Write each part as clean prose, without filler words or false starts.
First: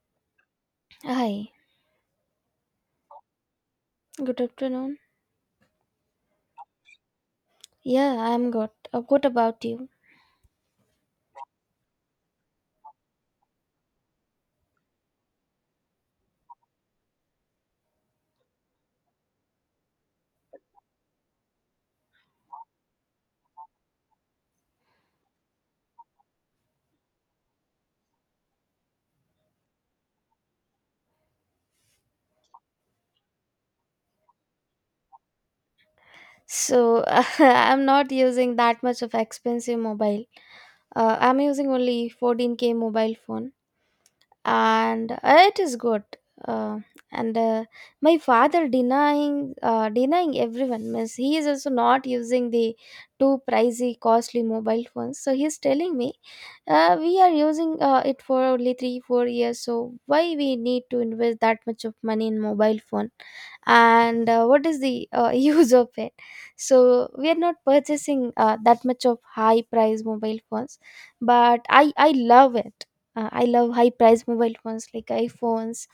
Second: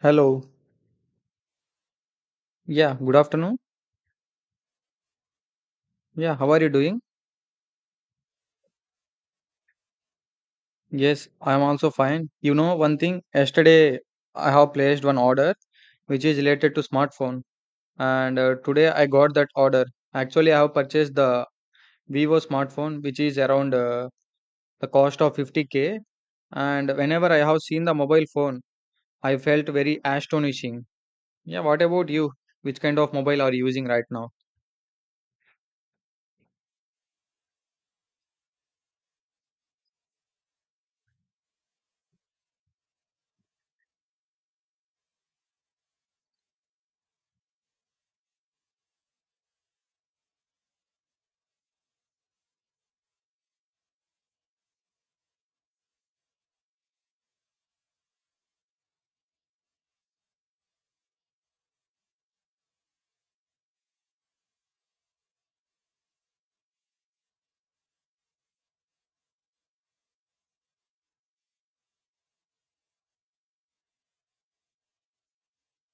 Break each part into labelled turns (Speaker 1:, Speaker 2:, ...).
Speaker 1: Hello.
Speaker 2: Hi,
Speaker 1: Yeah, good afternoon.
Speaker 2: good afternoon.
Speaker 1: Yeah, how are you doing?
Speaker 2: Yeah, I'm good. What about you?
Speaker 1: Yes, I'm also fine. You know, one thing, yesterday I have placed one order which is related to smartphone and today I got that order. Actually, I have purchased the Vivo smartphone which is around the cost of 50k, and whenever I have seen the mobile phone, I felt very astonishing. Yeah, what about you? Which kind of mobile are you using right now?
Speaker 2: So, I'm not using that much of expensive mobile. I'm using only 14K mobile phone and it is good. Uh, and My father denying denying everyone means he is also not using the too pricey costly mobile phones. So he's telling me we are using it for only 3 4 years, so why we need to invest that much of money in mobile phone, and what is the use of it. So we are not purchasing that much of high price mobile phones, but I love it. I love high price mobile phones like iphones.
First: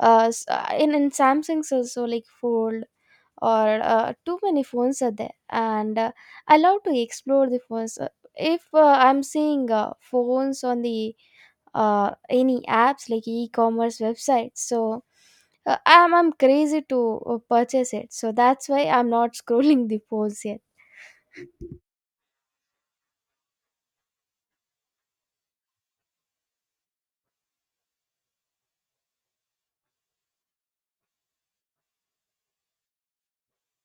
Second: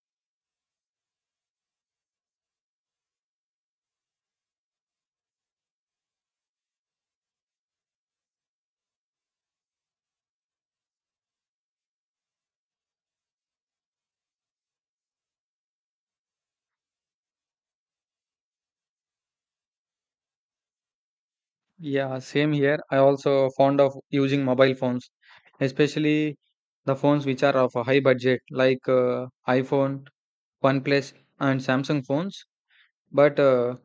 Speaker 2: In samsung's also like fold, or too many phones are there, and I love to explore the phones. If I'm seeing phones on the any apps like e-commerce websites, so I'm crazy to purchase it, so that's why I'm not scrolling the phones yet.
Speaker 1: Yeah, same here. I also fond of using mobile phones, especially the phones which are of a high budget, like iPhone, OnePlus, and Samsung phones. But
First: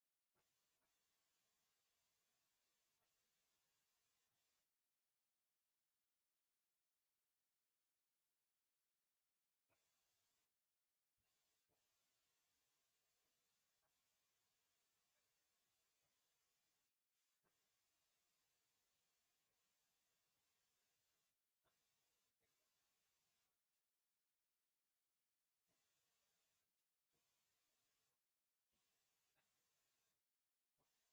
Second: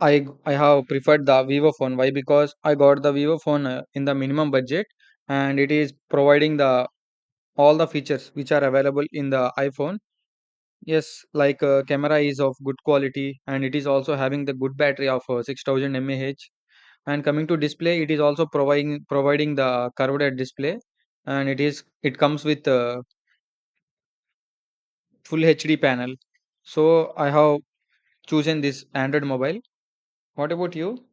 Speaker 1: I have preferred the Vivo phone. Why? Because I got the Vivo phone in the minimum budget, and it is providing the all the features which are available in the iPhone. Yes, like camera is of good quality, and it is also having the good battery of 6000 mAh, and coming to display, it is also providing the curved display, and it is it comes with a full HD panel. So I have chosen this Android mobile. What about you?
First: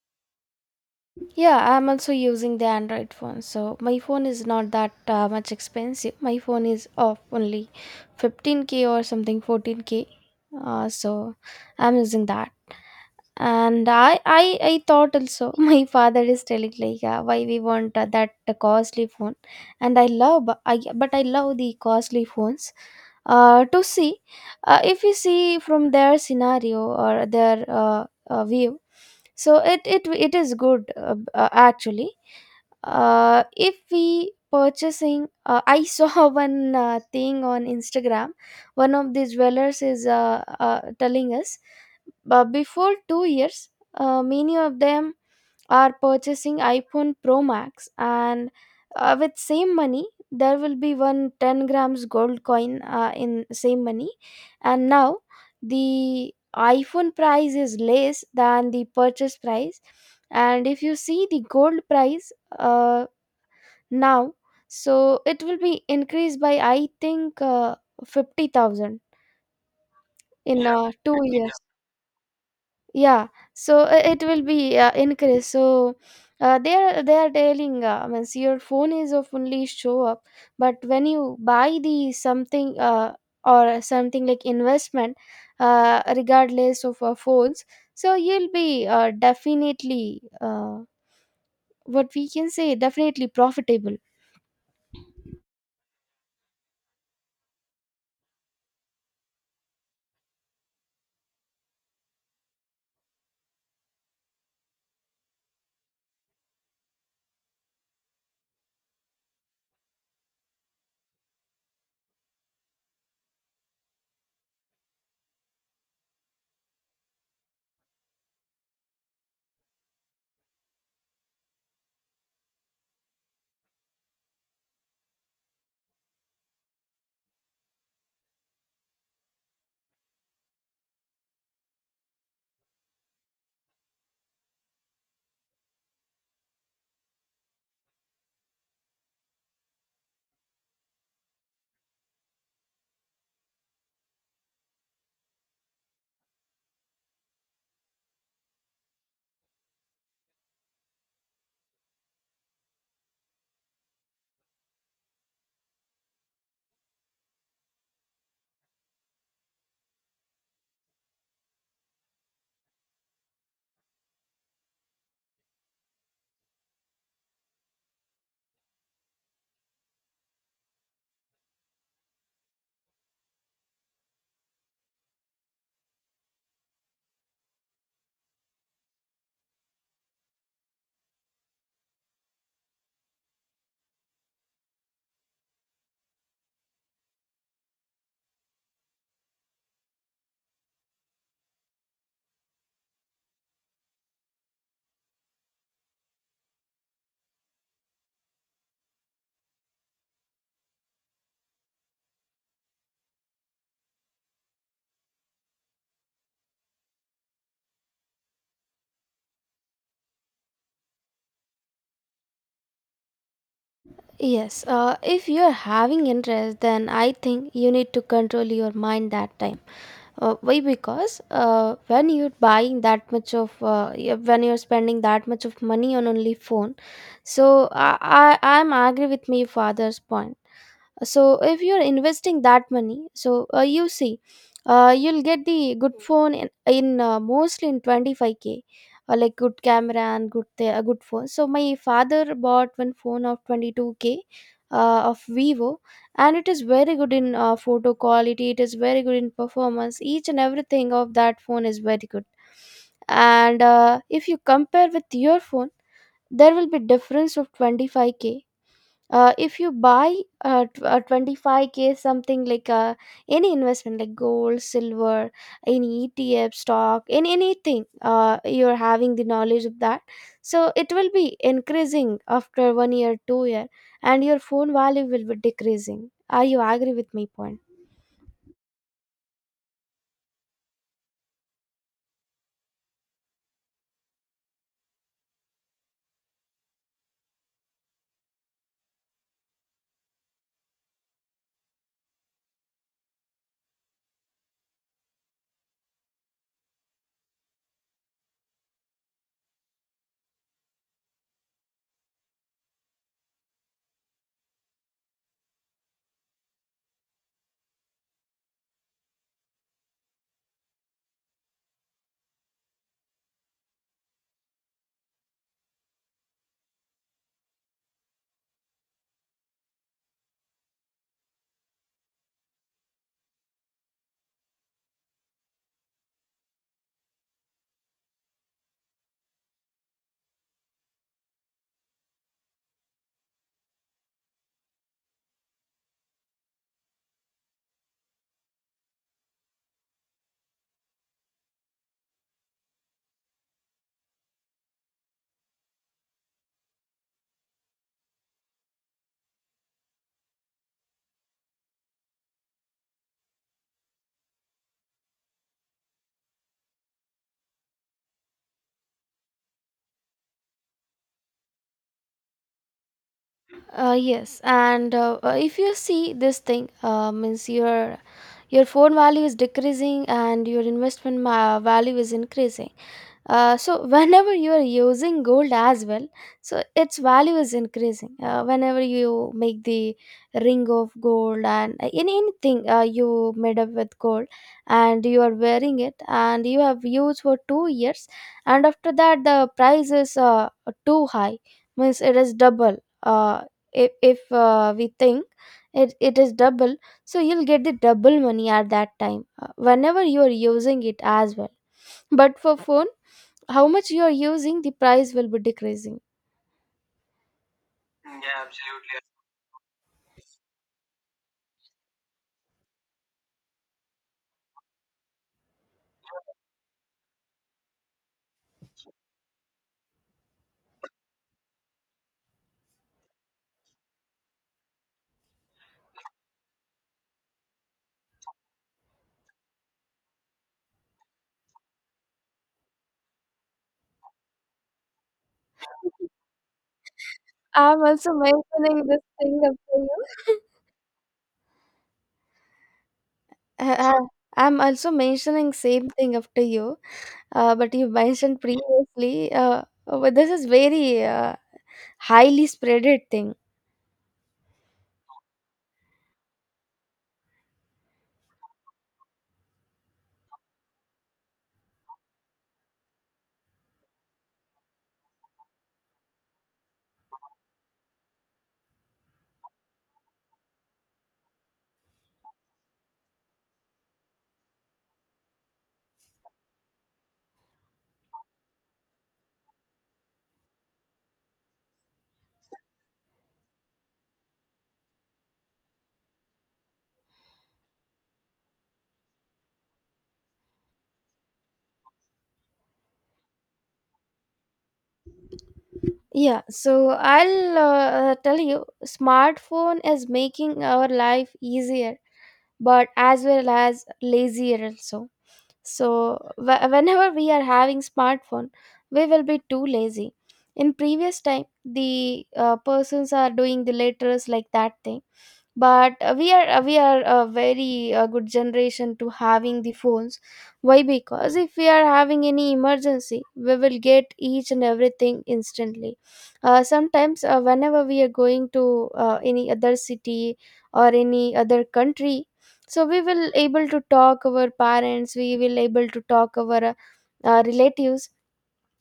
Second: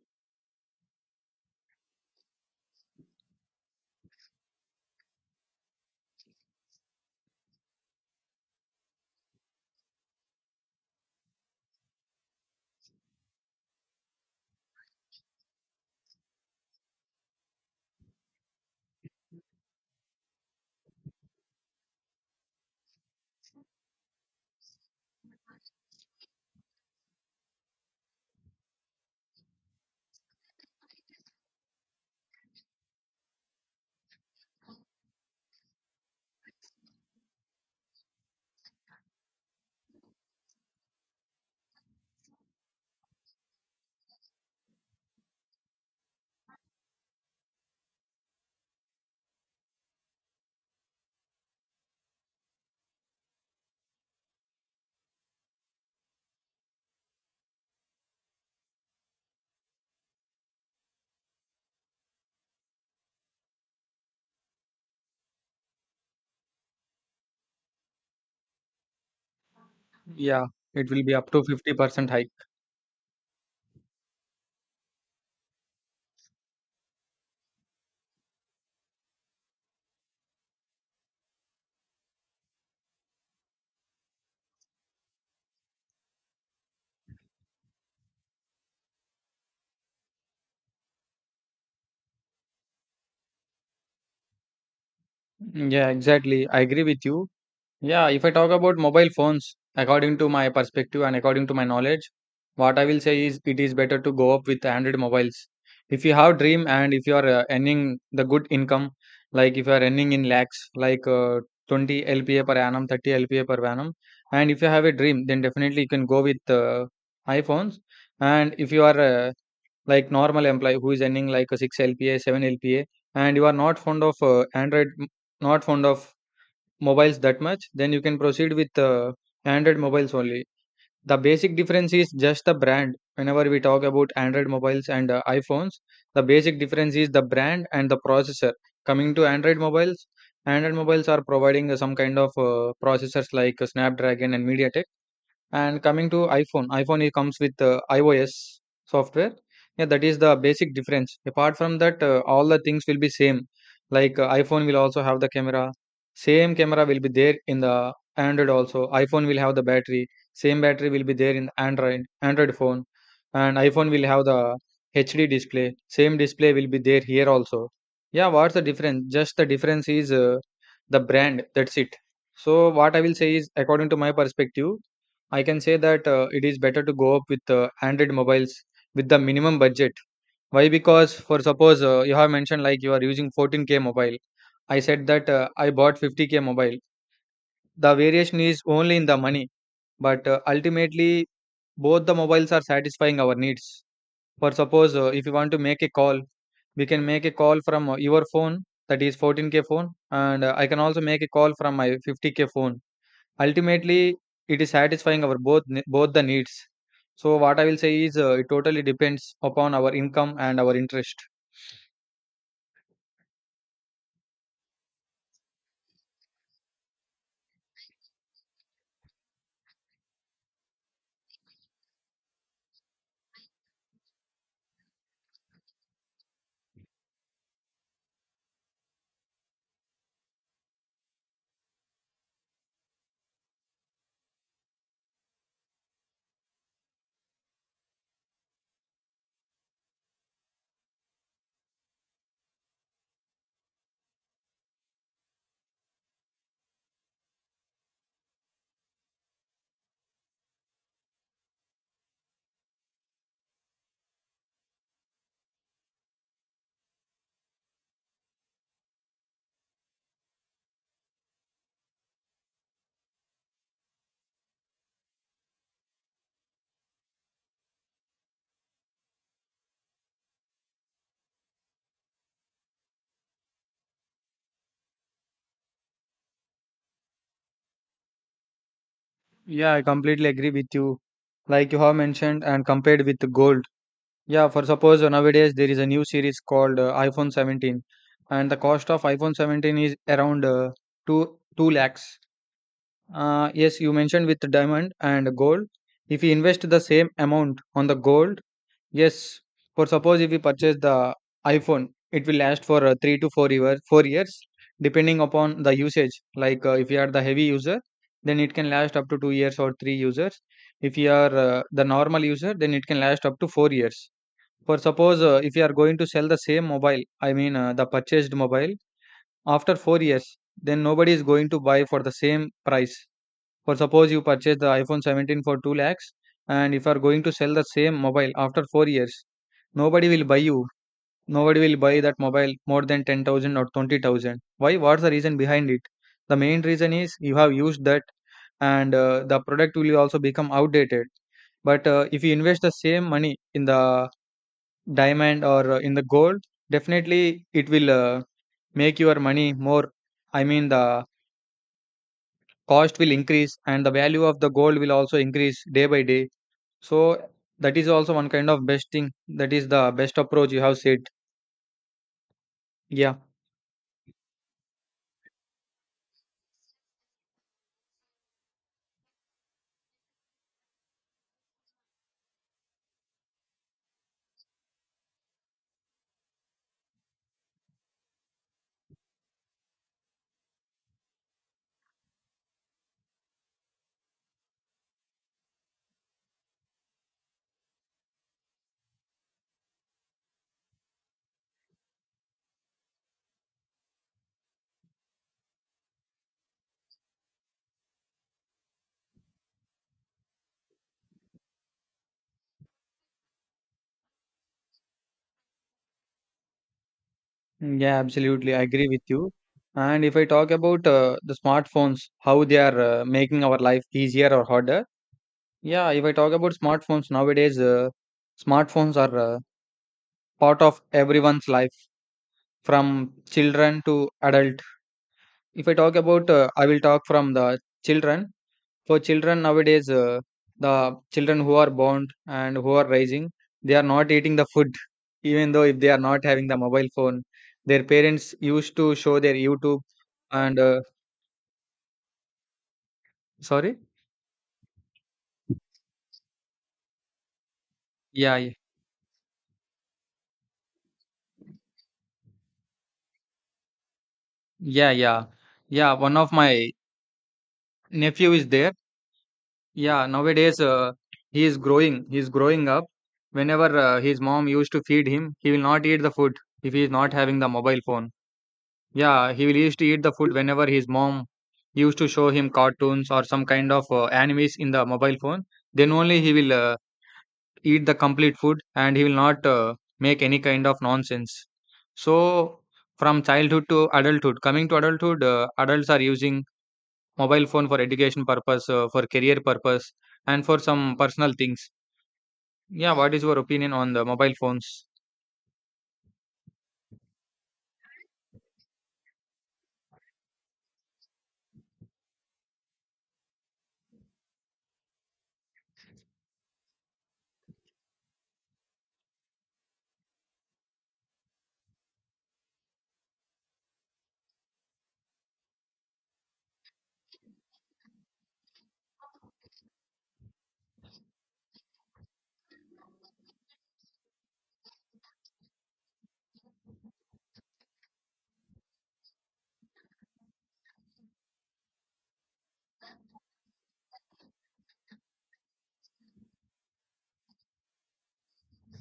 Speaker 2: Yeah, I'm also using the Android phone. So my phone is not that much expensive. My phone is of only 15k or something 14k. So I'm using that. And I thought also, my father is telling like why we want that costly phone, and I love bu- I but I love the costly phones. To see, if you see from their scenario or their view, so it is good actually. If we purchasing, I saw one thing on instagram. One of these dwellers is telling us, but before 2 years, many of them are purchasing iphone pro max, and with same money there will be one 10 grams gold coin in same money. And now the iphone price is less than the purchase price, and if you see the gold price, uh, now, so it will be increased by I think 50,000
Speaker 1: Yeah,
Speaker 2: in
Speaker 1: it will be
Speaker 2: 2
Speaker 1: up
Speaker 2: fifty
Speaker 1: to
Speaker 2: years
Speaker 1: 50% hike.
Speaker 2: yeah, so it will be increased. So they are telling, means your phone is of only show up, but when you buy the something, or something like investment, regardless of phones, so you'll be definitely, what we can say, definitely profitable.
Speaker 1: Yeah, exactly. I agree with you. Yeah, if I talk about mobile phones, according to my perspective and according to my knowledge, what I will say is it is better to go up with Android mobiles. If you have dream and if you are earning the good income, like if you are earning in lakhs, like 20 LPA per annum, 30 LPA per annum, and if you have a dream, then definitely you can go with iPhones. And if you are like normal employee who is earning like a 6 LPA, 7 LPA, and you are not fond of Android, not fond of mobiles that much, then you can proceed with Android mobiles only. The basic difference is just the brand. Whenever we talk about Android mobiles and iPhones, the basic difference is the brand and the processor. Coming to Android mobiles are providing some kind of processors like Snapdragon and MediaTek, and coming to iPhone, iPhone it comes with iOS software. Yeah, that is the basic difference. Apart from that, all the things will be same. Like iPhone will also have the camera. Same camera will be there in the Android also. iPhone will have the battery. Same battery will be there in Android phone, and iPhone will have the HD display. Same display will be there here also. Yeah, what's the difference? Just the difference is the brand. That's it. So what I will say is, according to my perspective, I can say that it is better to go up with Android mobiles with the minimum budget. Why? Because for suppose you have mentioned like you are using 14k mobile. I said that I bought 50k mobile. The variation is only in the money, but ultimately both the mobiles are satisfying our needs. For suppose if you want to make a call, we can make a call from your phone that is 14k phone, and I can also make a call from my 50k phone. Ultimately, it is satisfying our both the needs. So what I will say is, it totally depends upon our income and our interest.
Speaker 2: Yes, if you're having interest, then I think you need to control your mind that time. Why? Because when you're buying that much of, yeah, when you're spending that much of money on only phone, so I'm agree with my father's point. So if you're investing that money, so you see, you'll get the good phone in mostly in 25k, like good camera and good a good phone. So my father bought one phone of 22k of vivo, and it is very good in photo quality, it is very good in performance, each and everything of that phone is very good. And if you compare with your phone, there will be difference of 25k. If you buy 25k something like, any investment like gold, silver, any etf, stock, in anything, you're having the knowledge of that, so it will be increasing after 1 year 2 year, and your phone value will be decreasing. Are you agree with my point?
Speaker 1: Yeah, I completely agree with you. Like you have mentioned and compared with the gold. Yeah, for suppose nowadays there is a new series called iPhone 17, and the cost of iPhone 17 is around two two lakhs. Yes, you mentioned with the diamond and gold. If you invest the same amount on the gold. Yes, for suppose if we purchase the iPhone, it will last for three to four years, 4 years, depending upon the usage. Like if you are the heavy user, then it can last up to 2 years or three users. If you are the normal user, then it can last up to 4 years. For suppose if you are going to sell the same mobile, I mean the purchased mobile after 4 years, then nobody is going to buy for the same price. For suppose you purchase the iPhone 17 for 2 lakhs, and if you are going to sell the same mobile after 4 years, nobody will buy you. Nobody will buy that mobile more than 10,000 or 20,000. Why? What's the reason behind it? The main reason is you have used that, and the product will also become outdated. But if you invest the same money in the diamond or in the gold, definitely it will make your money more. I mean, the cost will increase and the value of the gold will also increase day by day, so that is also one kind of best thing. That is the best approach you have said. Yeah.
Speaker 2: Yes, and if you see this thing, means your phone value is decreasing and your investment value is increasing. So whenever you are using gold as well, so its value is increasing. Whenever you make the ring of gold, and in anything you made up with gold, and you are wearing it, and you have used for 2 years, and after that the price is too high, means it is double. Uh, if we think it is double, so you'll get the double money at that time. Whenever you are using it as well. But for phone, how much you are using, the price will be decreasing.
Speaker 1: Yeah, absolutely, I agree with you. And if I talk about the smartphones, how they are making our life easier or harder. Yeah, if I talk about smartphones nowadays, smartphones are part of everyone's life, from children to adult. If I talk about I will talk from the children. For children nowadays, the children who are born and who are rising, they are not eating the food, even though if they are not having the mobile phone,
Speaker 2: I'm
Speaker 1: their
Speaker 2: also
Speaker 1: parents used
Speaker 2: mentioning
Speaker 1: to
Speaker 2: this
Speaker 1: show their
Speaker 2: thing
Speaker 1: YouTube,
Speaker 2: after you.
Speaker 1: and sorry,
Speaker 2: Uh, I'm also mentioning same thing after you, but you
Speaker 1: yeah,
Speaker 2: mentioned
Speaker 1: y-
Speaker 2: previously. But this is very highly spreaded thing.
Speaker 1: yeah, yeah, yeah, One of my nephew is there. Yeah, nowadays he is growing. He is growing up. Whenever his mom used to feed him, he will not eat the food if he is not having the mobile phone. Yeah, he will used to eat the food whenever his mom used to show him cartoons or some kind of animes in the mobile phone. Then only he will eat the complete food and he will not make any kind of nonsense. So, from childhood to adulthood, coming to adulthood, adults are using mobile phone for education purpose, for career purpose, and for some personal things. Yeah, what is your opinion on the mobile phones?
Speaker 2: Yeah, so I'll tell you, smartphone is making our life easier, but as well as lazier also. So whenever we are having smartphone, we will be too lazy. In previous time the persons are doing the letters, like that thing. But we are a very good generation to having the phones. Why? Because if we are having any emergency, we will get each and everything instantly. Sometimes whenever we are going to any other city or any other country, so we will able to talk our parents, we will able to talk our relatives.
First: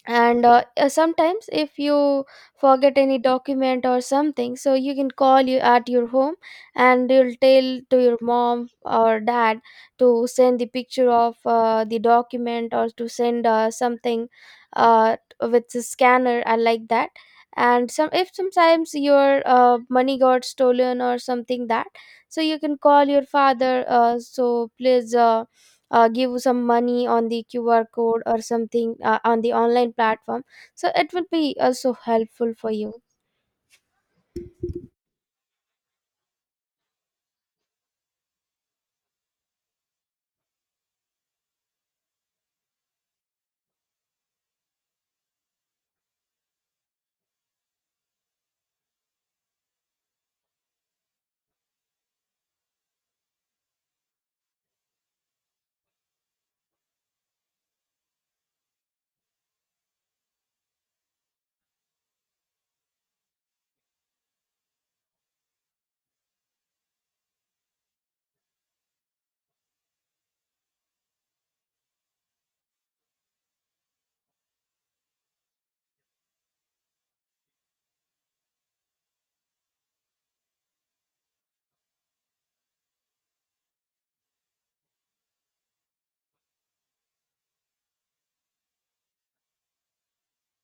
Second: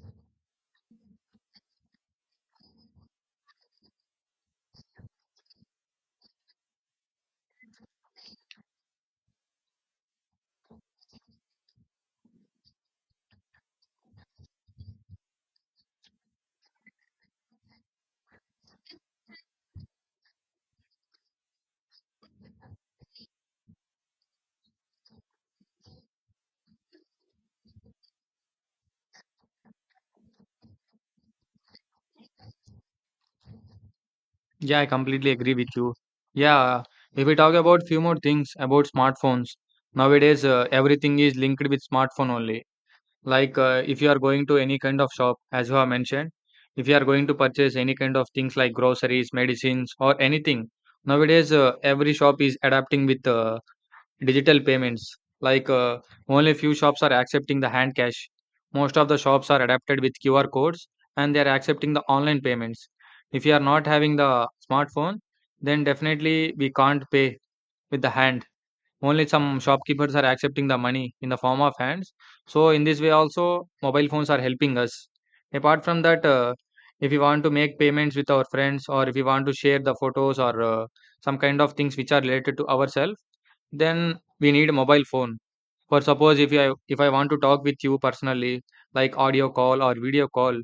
Speaker 2: And sometimes if you forget any document or something, so you can call you at your home and you'll tell to your mom or dad to send the picture of the document, or to send something with the scanner and like that. And some, if sometimes your money got stolen or something that, so you can call your father, so please give some money on the qr code or something on the online platform, so it will be also helpful for you.
Speaker 1: Yeah, I completely agree with you. Yeah, if we talk about few more things about smartphones, nowadays everything is linked with smartphone only. Like if you are going to any kind of shop, as you have mentioned, if you are going to purchase any kind of things like groceries, medicines, or anything, nowadays every shop is adapting with digital payments, like only few shops are accepting the hand cash. Most of the shops are adapted with QR codes and they are accepting the online payments. If you are not having the smartphone, then definitely we can't pay with the hand. Only some shopkeepers are accepting the money in the form of hands. So in this way also mobile phones are helping us. Apart from that, if we want to make payments with our friends or if we want to share the photos or some kind of things which are related to ourselves, then we need a mobile phone. For suppose if I want to talk with you personally, like audio call or video call,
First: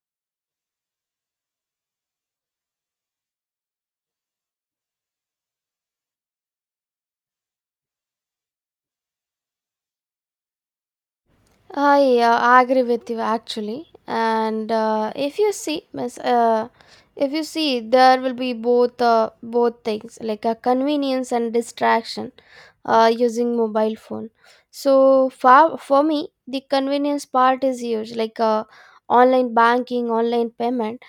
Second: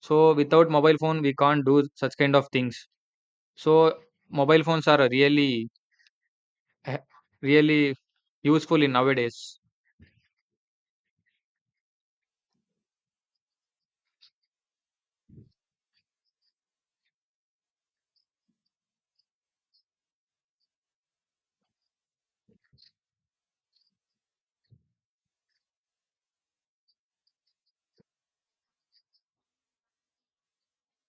Speaker 1: so without mobile phone we can't do such kind of things. So mobile phones are really eh, really useful in nowadays.
Speaker 2: I agree with you actually, and if you see, miss, if you see, there will be both both things like a convenience and distraction using mobile phone. So for me, the convenience part is huge, like, online banking, online payment.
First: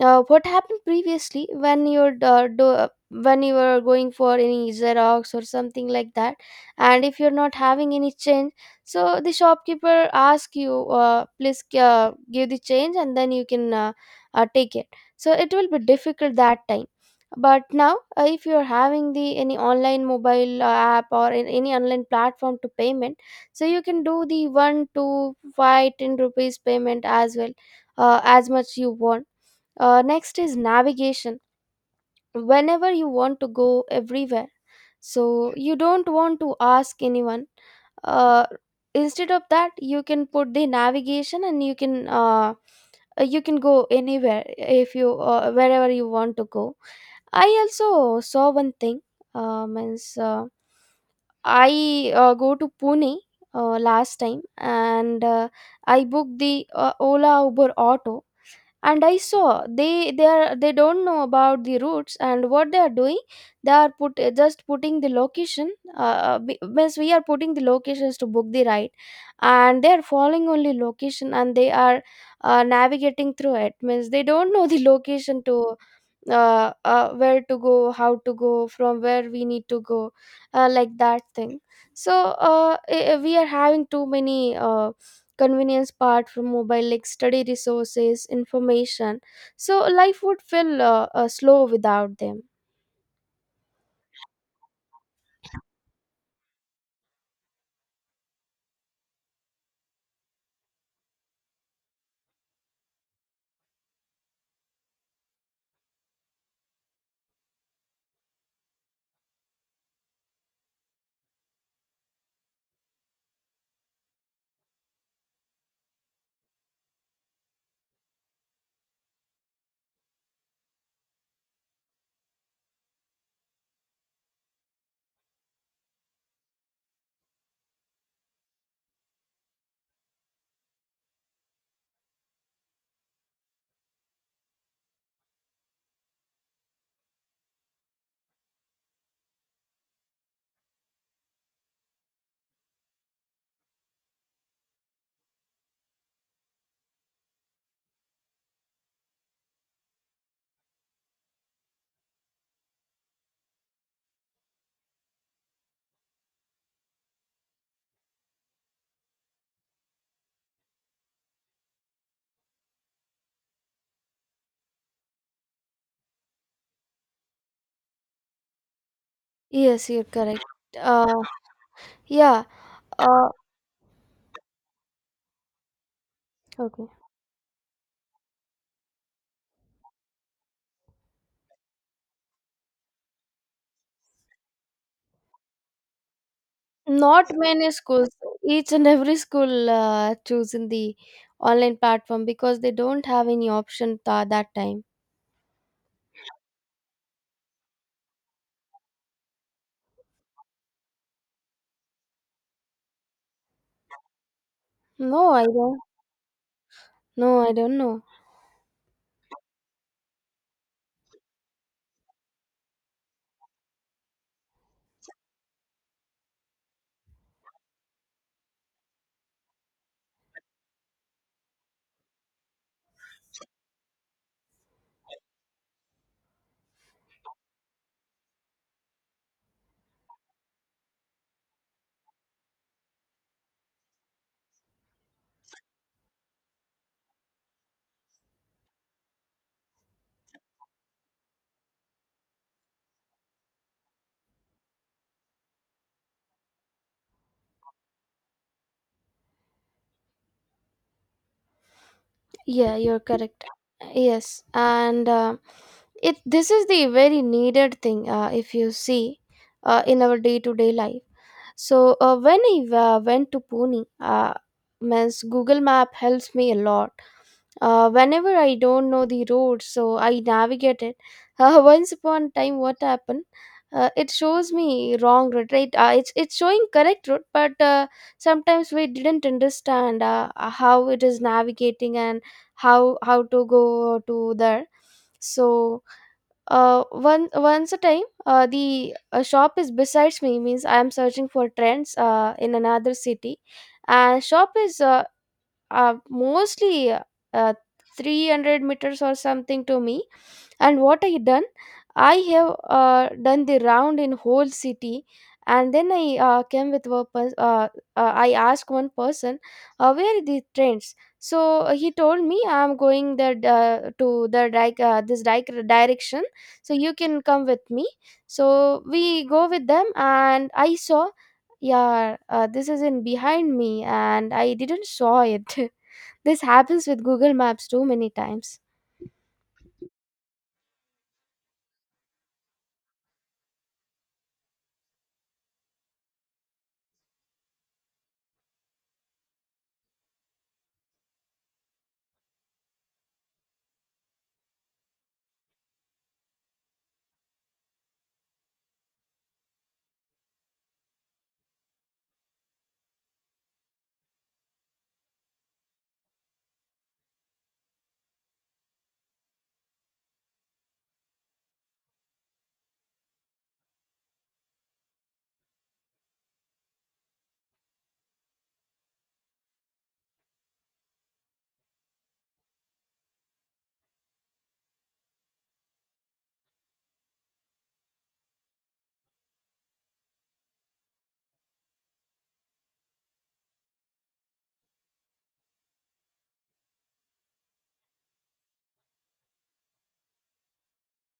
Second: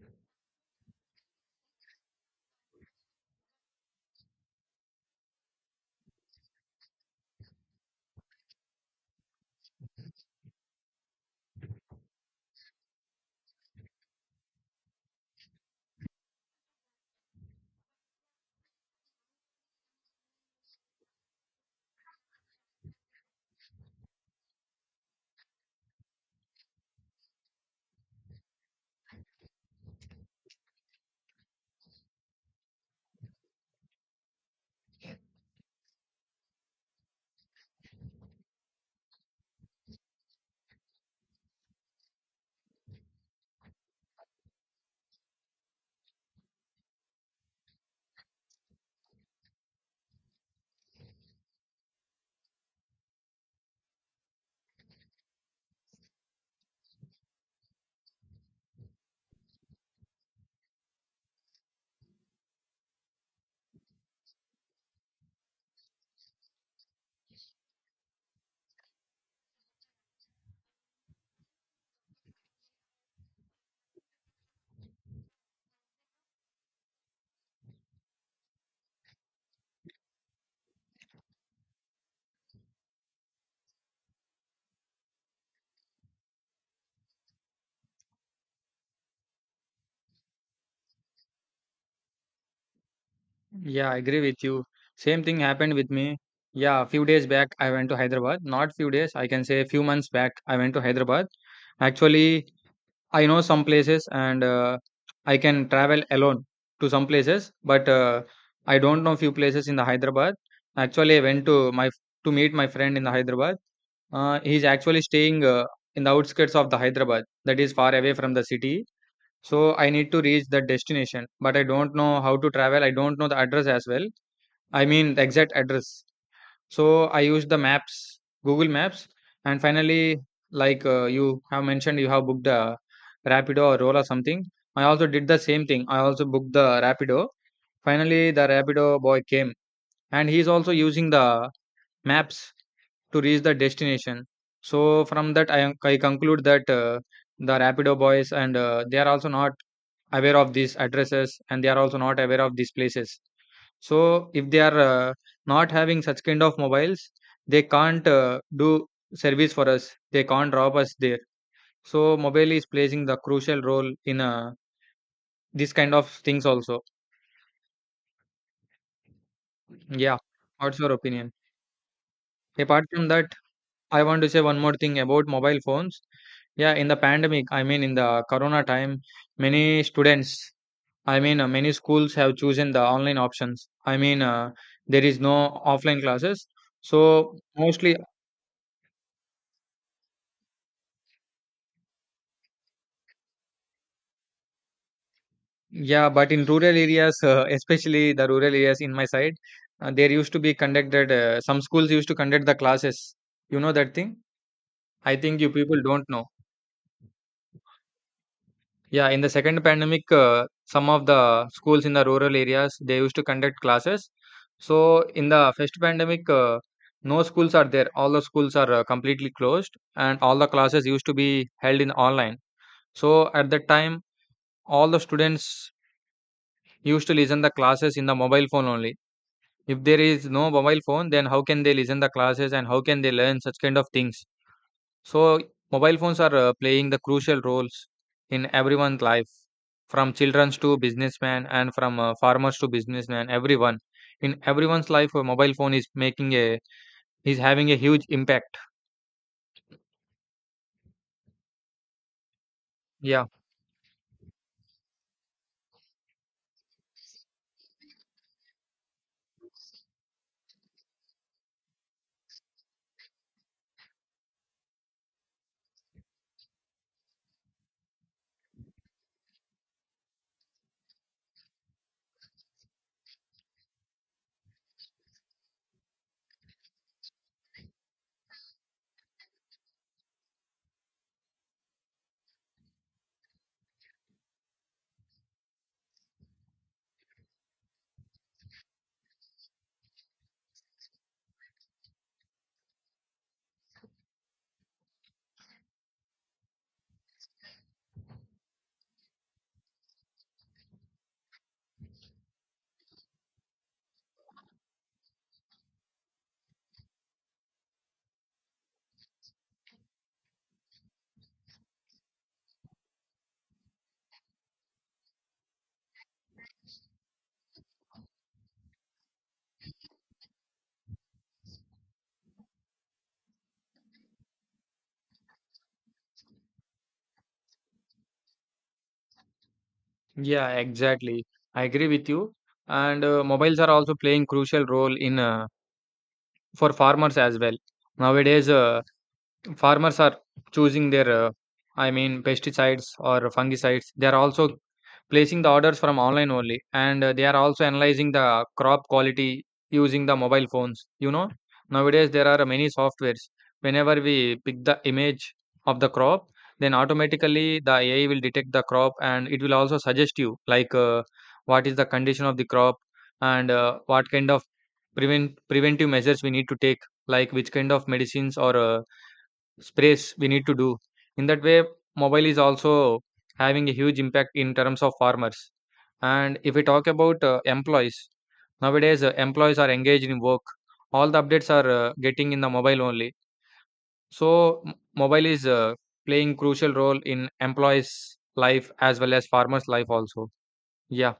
Speaker 2: What happened previously when you're when you were going for any xerox or something like that, and if you're not having any change, so the shopkeeper ask you, please give the change, and then you can take it. So it will be difficult that time. But now if you're having the any online mobile app, or in any online platform to payment, so you can do the one, two, five, ten rupees payment as well, as much you want. Next is navigation. Whenever you want to go everywhere, so you don't want to ask anyone. Uh, Instead of that, you can put the navigation and you can go anywhere, if you wherever you want to go. I also saw one thing. Means I go to Pune last time, and I booked the Ola Uber auto, and I saw they don't know about the routes and what they are doing. They are just putting the location, means we are putting the locations to book the ride, and they are following only location, and they are navigating through it, means they don't know the location to where to go, how to go, from where we need to go, like that thing. So we are having too many convenience part from mobile, like study resources, information. So life would feel slow without them.
Speaker 1: Yeah, I agree with you. Same thing happened with me. Yeah, a few days back I went to Hyderabad. Not few days, I can say a few months back I went to Hyderabad. Actually, I know some places and I can travel alone to some places, but I don't know few places in the Hyderabad. Actually, I went to my to meet my friend in the Hyderabad. He's actually staying in the outskirts of the Hyderabad, that is far away from the city. So I need to reach that destination, but I don't know how to travel. I don't know the address as well. I mean the exact address. So I used the maps, Google Maps, and finally, you have mentioned you have booked the rapido or roller something. I also did the same thing. I also booked the rapido. Finally, the rapido boy came, and he is also using the maps to reach the destination. So from that I conclude that the rapido boys and they are also not aware of these addresses, and they are also not aware of these places. So if they are not having such kind of mobiles, they can't do service for us. They can't rob us there. So mobile is playing the crucial role in this kind of things also.
Speaker 2: Yes, you're
Speaker 1: Yeah.
Speaker 2: correct.
Speaker 1: What's your
Speaker 2: uh
Speaker 1: opinion?
Speaker 2: yeah.
Speaker 1: Apart from that,
Speaker 2: uh
Speaker 1: I want to say one more thing about mobile phones. Yeah,
Speaker 2: okay.
Speaker 1: in the pandemic, I mean in the corona time, many students, I mean, many schools have chosen the online options. I mean, there is no offline classes.
Speaker 2: Not
Speaker 1: So
Speaker 2: many
Speaker 1: mostly,
Speaker 2: schools, each and every school choosing the online platform because they don't have any option that time.
Speaker 1: yeah, but in rural areas, especially the rural areas in my side, there used to be conducted, some schools used to conduct the classes. You know that thing? I
Speaker 2: No,
Speaker 1: think
Speaker 2: I
Speaker 1: you people
Speaker 2: don't.
Speaker 1: don't know.
Speaker 2: No, I don't know.
Speaker 1: Yeah, in the second pandemic, some of the schools in the rural areas they used to conduct classes. So in the first pandemic, no schools are there. All the schools are completely closed, and all the classes used to be held in online. So at that time, all the students used to listen the classes in the mobile phone only. If there is no mobile phone, then how can they listen the classes and how can they learn such kind of things? So mobile phones are playing the crucial roles in everyone's life, from childrens to businessmen and from farmers to businessmen, everyone. In everyone's life, a mobile phone is making a, is having a huge impact.
Speaker 2: Yeah, you're
Speaker 1: Yeah.
Speaker 2: correct. Yes, and it, this is the very needed thing if you see in our day-to-day life. So when I went to Pune, means Google Map helps me a lot. Whenever I don't know the road, so I navigate it. Once upon a time, what happened? It shows me wrong road, right? It's showing correct road, but sometimes we didn't understand how it is navigating, and how to go to there. So one once a time, the shop is besides me, means I am searching for trends in another city, and shop is mostly uh, 300 meters or something to me. And what I done, I have done the round in whole city, and then I came with I asked one person where are the trains. So he told me, I'm going the this direction, so you can come with me. So we go with them, and I saw, yeah, this is in behind me and I didn't saw it. This happens with Google Maps too many times.
Speaker 1: Yeah, exactly. I agree with you. And mobiles are also playing crucial role in for farmers as well. Nowadays farmers are choosing their I mean pesticides or fungicides, they are also placing the orders from online only, and they are also analyzing the crop quality using the mobile phones, you know. Nowadays there are many softwares. Whenever we pick the image of the crop, then automatically the AI will detect the crop and it will also suggest you like what is the condition of the crop and what kind of preventive measures we need to take, like which kind of medicines or space we need to do. In that way, mobile is also having a huge impact in terms of farmers. And if we talk about employees, nowadays employees are engaged in work, all the updates are getting in the mobile only. So mobile is playing crucial role in employees life as well as farmers life also. Yeah.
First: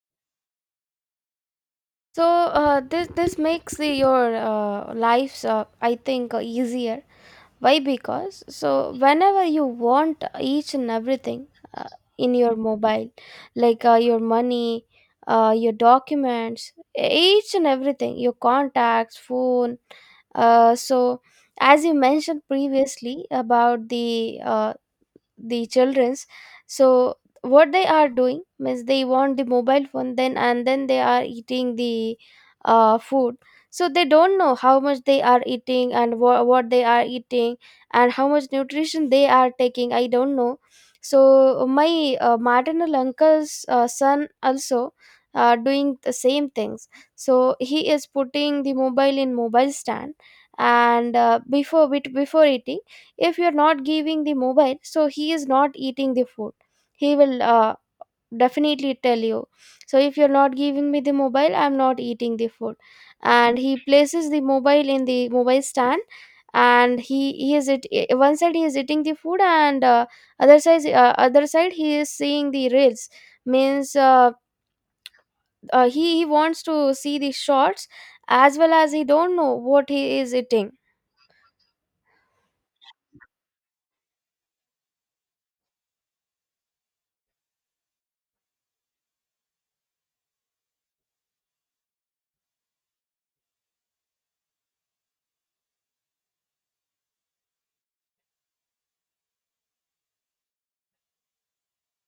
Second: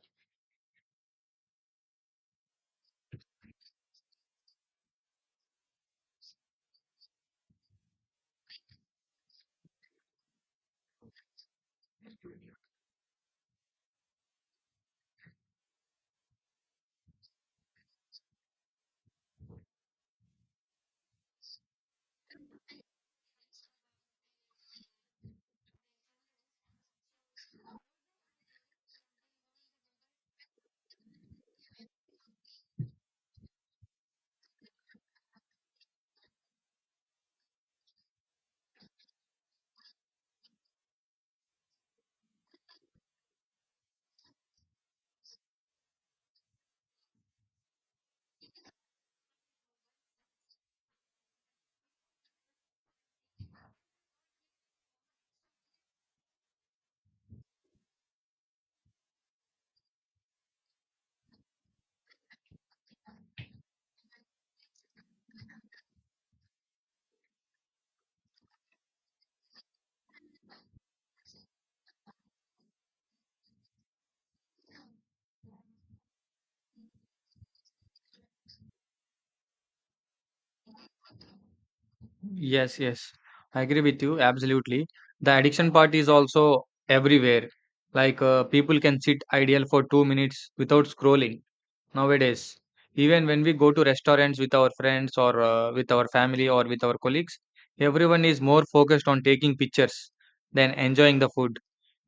Speaker 2: So this makes the, your lives I think easier. Why? Because whenever you want each and everything uh, in your mobile, like your money, your documents, each and everything, your contacts, phone. So as you mentioned previously about uh, the children's. so what they are doing means they want the mobile phone, then and then they are eating the food. So they don't know how much they are eating and what they are eating and how much nutrition they are taking, I don't know. So my maternal uncle's son also doing the same things. So he is putting the mobile in mobile stand, and before eating, if you're not giving the mobile, so he is not eating the food. He will definitely tell you, so if you're not giving me the mobile, I'm not eating the food. And he places the mobile in the mobile stand, and he is one side he is eating the food, and other side he is seeing the reels. Means he wants to see the shots, as well as he don't know what he is eating.
Speaker 1: Yes, yes, I agree with you absolutely. The addiction part is also everywhere. People can sit idle for 2 minutes without scrolling nowadays. Even when we go to restaurants with our friends or with our family or with our colleagues, everyone is more focused on taking pictures than enjoying the food.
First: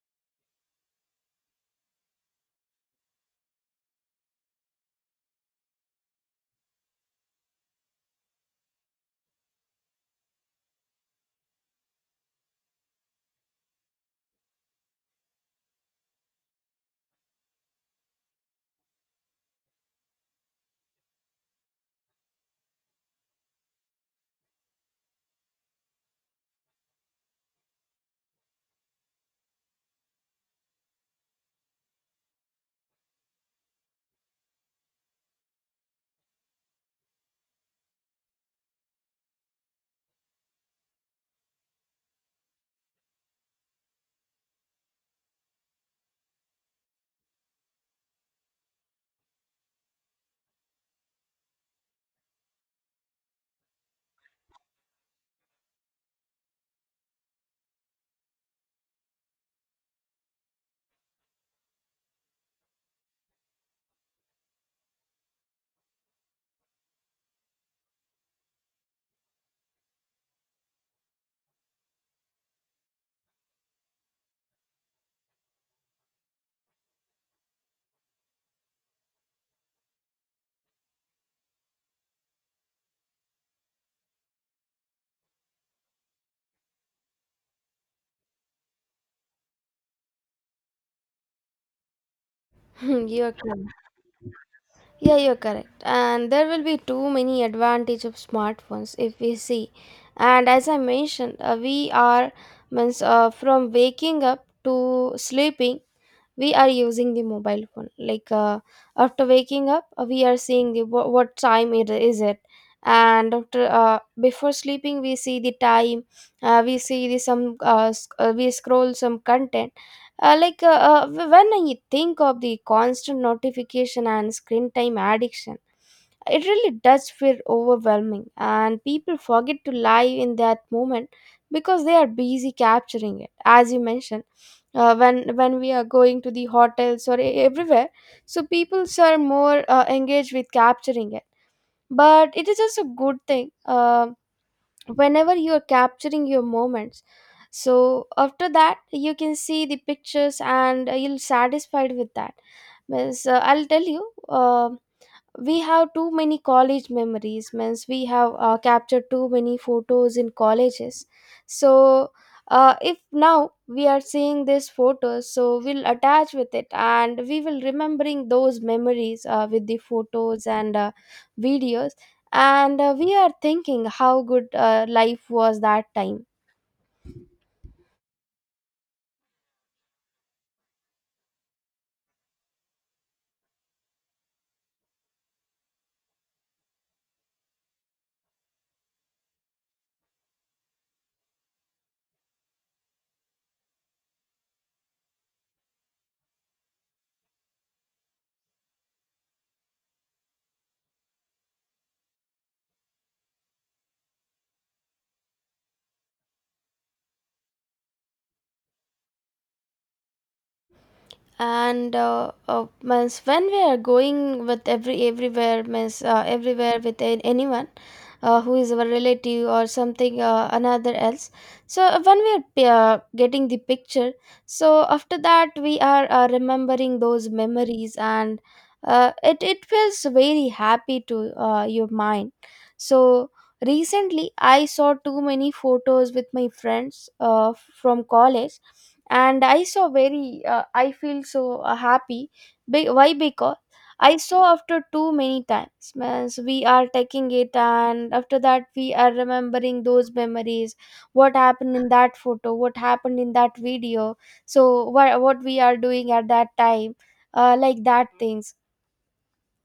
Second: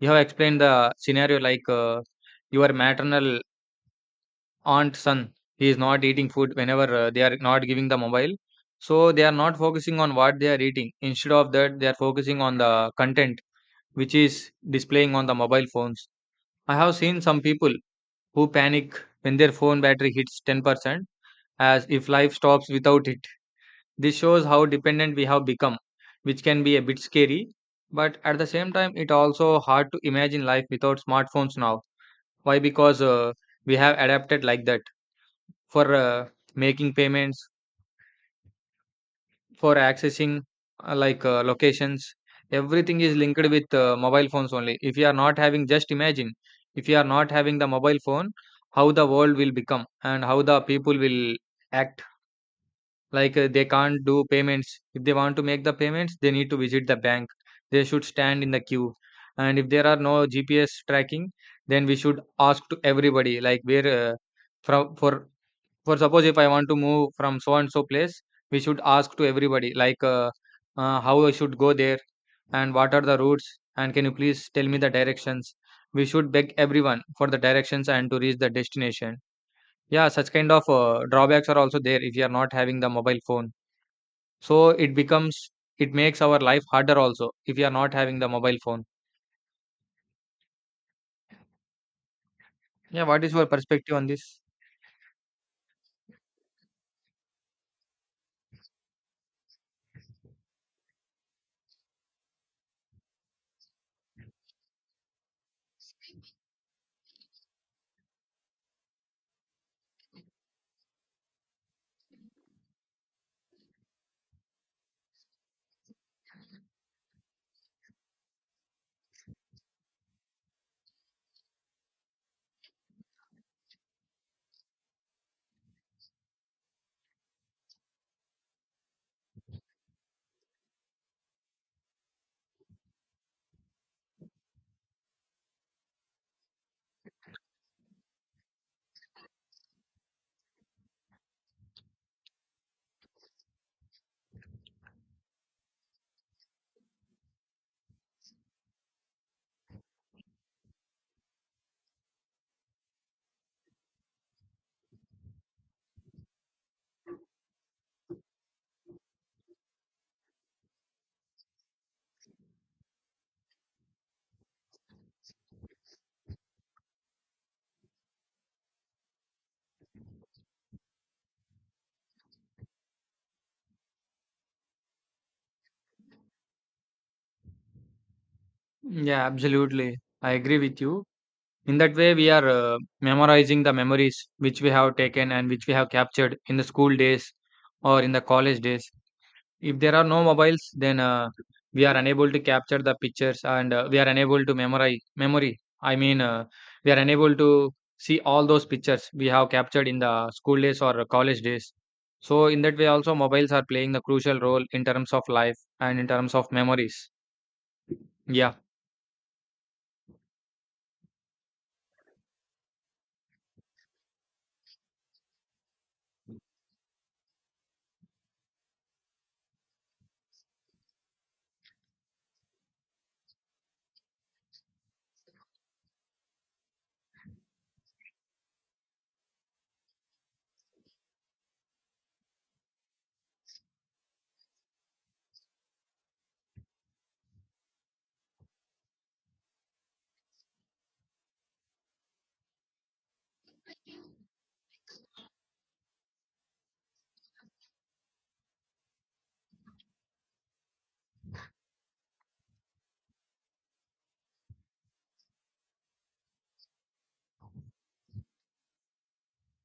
Speaker 1: You have explained the scenario, like your maternal aunt son, he is not eating food whenever they are not giving the mobile. So they are not focusing on what they are eating. Instead of that, they are focusing on the content which is displaying on the mobile phones. I have seen some people who panic when their phone battery hits 10% as if life stops without it. This shows how dependent we have become, which can be a bit scary, but at the same time, it also hard to imagine life without smartphones now. Why? Because we have adapted like that for making payments, for accessing locations. Everything is linked with mobile phones only. If you are not having, just imagine, if you are not having the mobile phone, how the world will become and how the people will act. They can't do payments. If they want to make the payments, they need to visit the bank. They should stand in the queue. And if there are no GPS tracking, then we should ask to everybody like where from for suppose if I want to move from so and so place, we should ask to everybody like how I should go there and what are the routes and can you please tell me the directions. We should beg everyone for the directions and to reach the destination. Yeah, such kind of drawbacks are also there if you are not having the mobile phone. So it becomes, it makes our life harder also if you are not having the mobile phone. Yeah, what
Speaker 2: You
Speaker 1: is
Speaker 2: are
Speaker 1: your
Speaker 2: correct.
Speaker 1: perspective on this?
Speaker 2: Yeah, you're correct. And there will be too many advantage of smartphones if we see. And as I mentioned, we are, means from waking up to sleeping we are using the mobile phone. Like after waking up, we are seeing the what time it is it, and after before sleeping we see the time. We see the some we scroll some content. uh, like uh, uh, when I think of the constant notification and screen time addiction, it really does feel overwhelming, and people forget to live in that moment because they are busy capturing it. As you mentioned, when we are going to the hotels or everywhere, so people are more engaged with capturing it. But it is also a good thing. Whenever you are capturing your moments, so after that you can see the pictures, and you'll satisfied with that. Means, I'll tell you. um we have too many college memories. Means we have captured too many photos in colleges. So if now we are seeing these photos, so we'll attach with it and we will remembering those memories with the photos and videos, and we are thinking how good life was that time.
Speaker 1: Yeah, absolutely. I agree with you. In that way, we are memorizing the memories which we have taken and which we have captured in the school days or in the college days. If there are no mobiles, then we are unable to capture the pictures and we are unable to memorize memory. I mean, we are unable to see all those pictures we have captured in the school days or college days. So in that way, also mobiles are playing the crucial role in terms of life and in terms of memories. Yeah.
Speaker 2: And means when we are going with everywhere, means everywhere with anyone who is our relative or something, another else. So when we are getting the picture, so after that we are remembering those memories, and it feels very happy to your mind. So recently I saw too many photos with my friends from college, and I saw very I feel so happy. Why? Because I saw after too many times. Means we are taking it and after that we are remembering those memories, what happened in that photo, what happened in that video. So what we are doing at that time, like that things.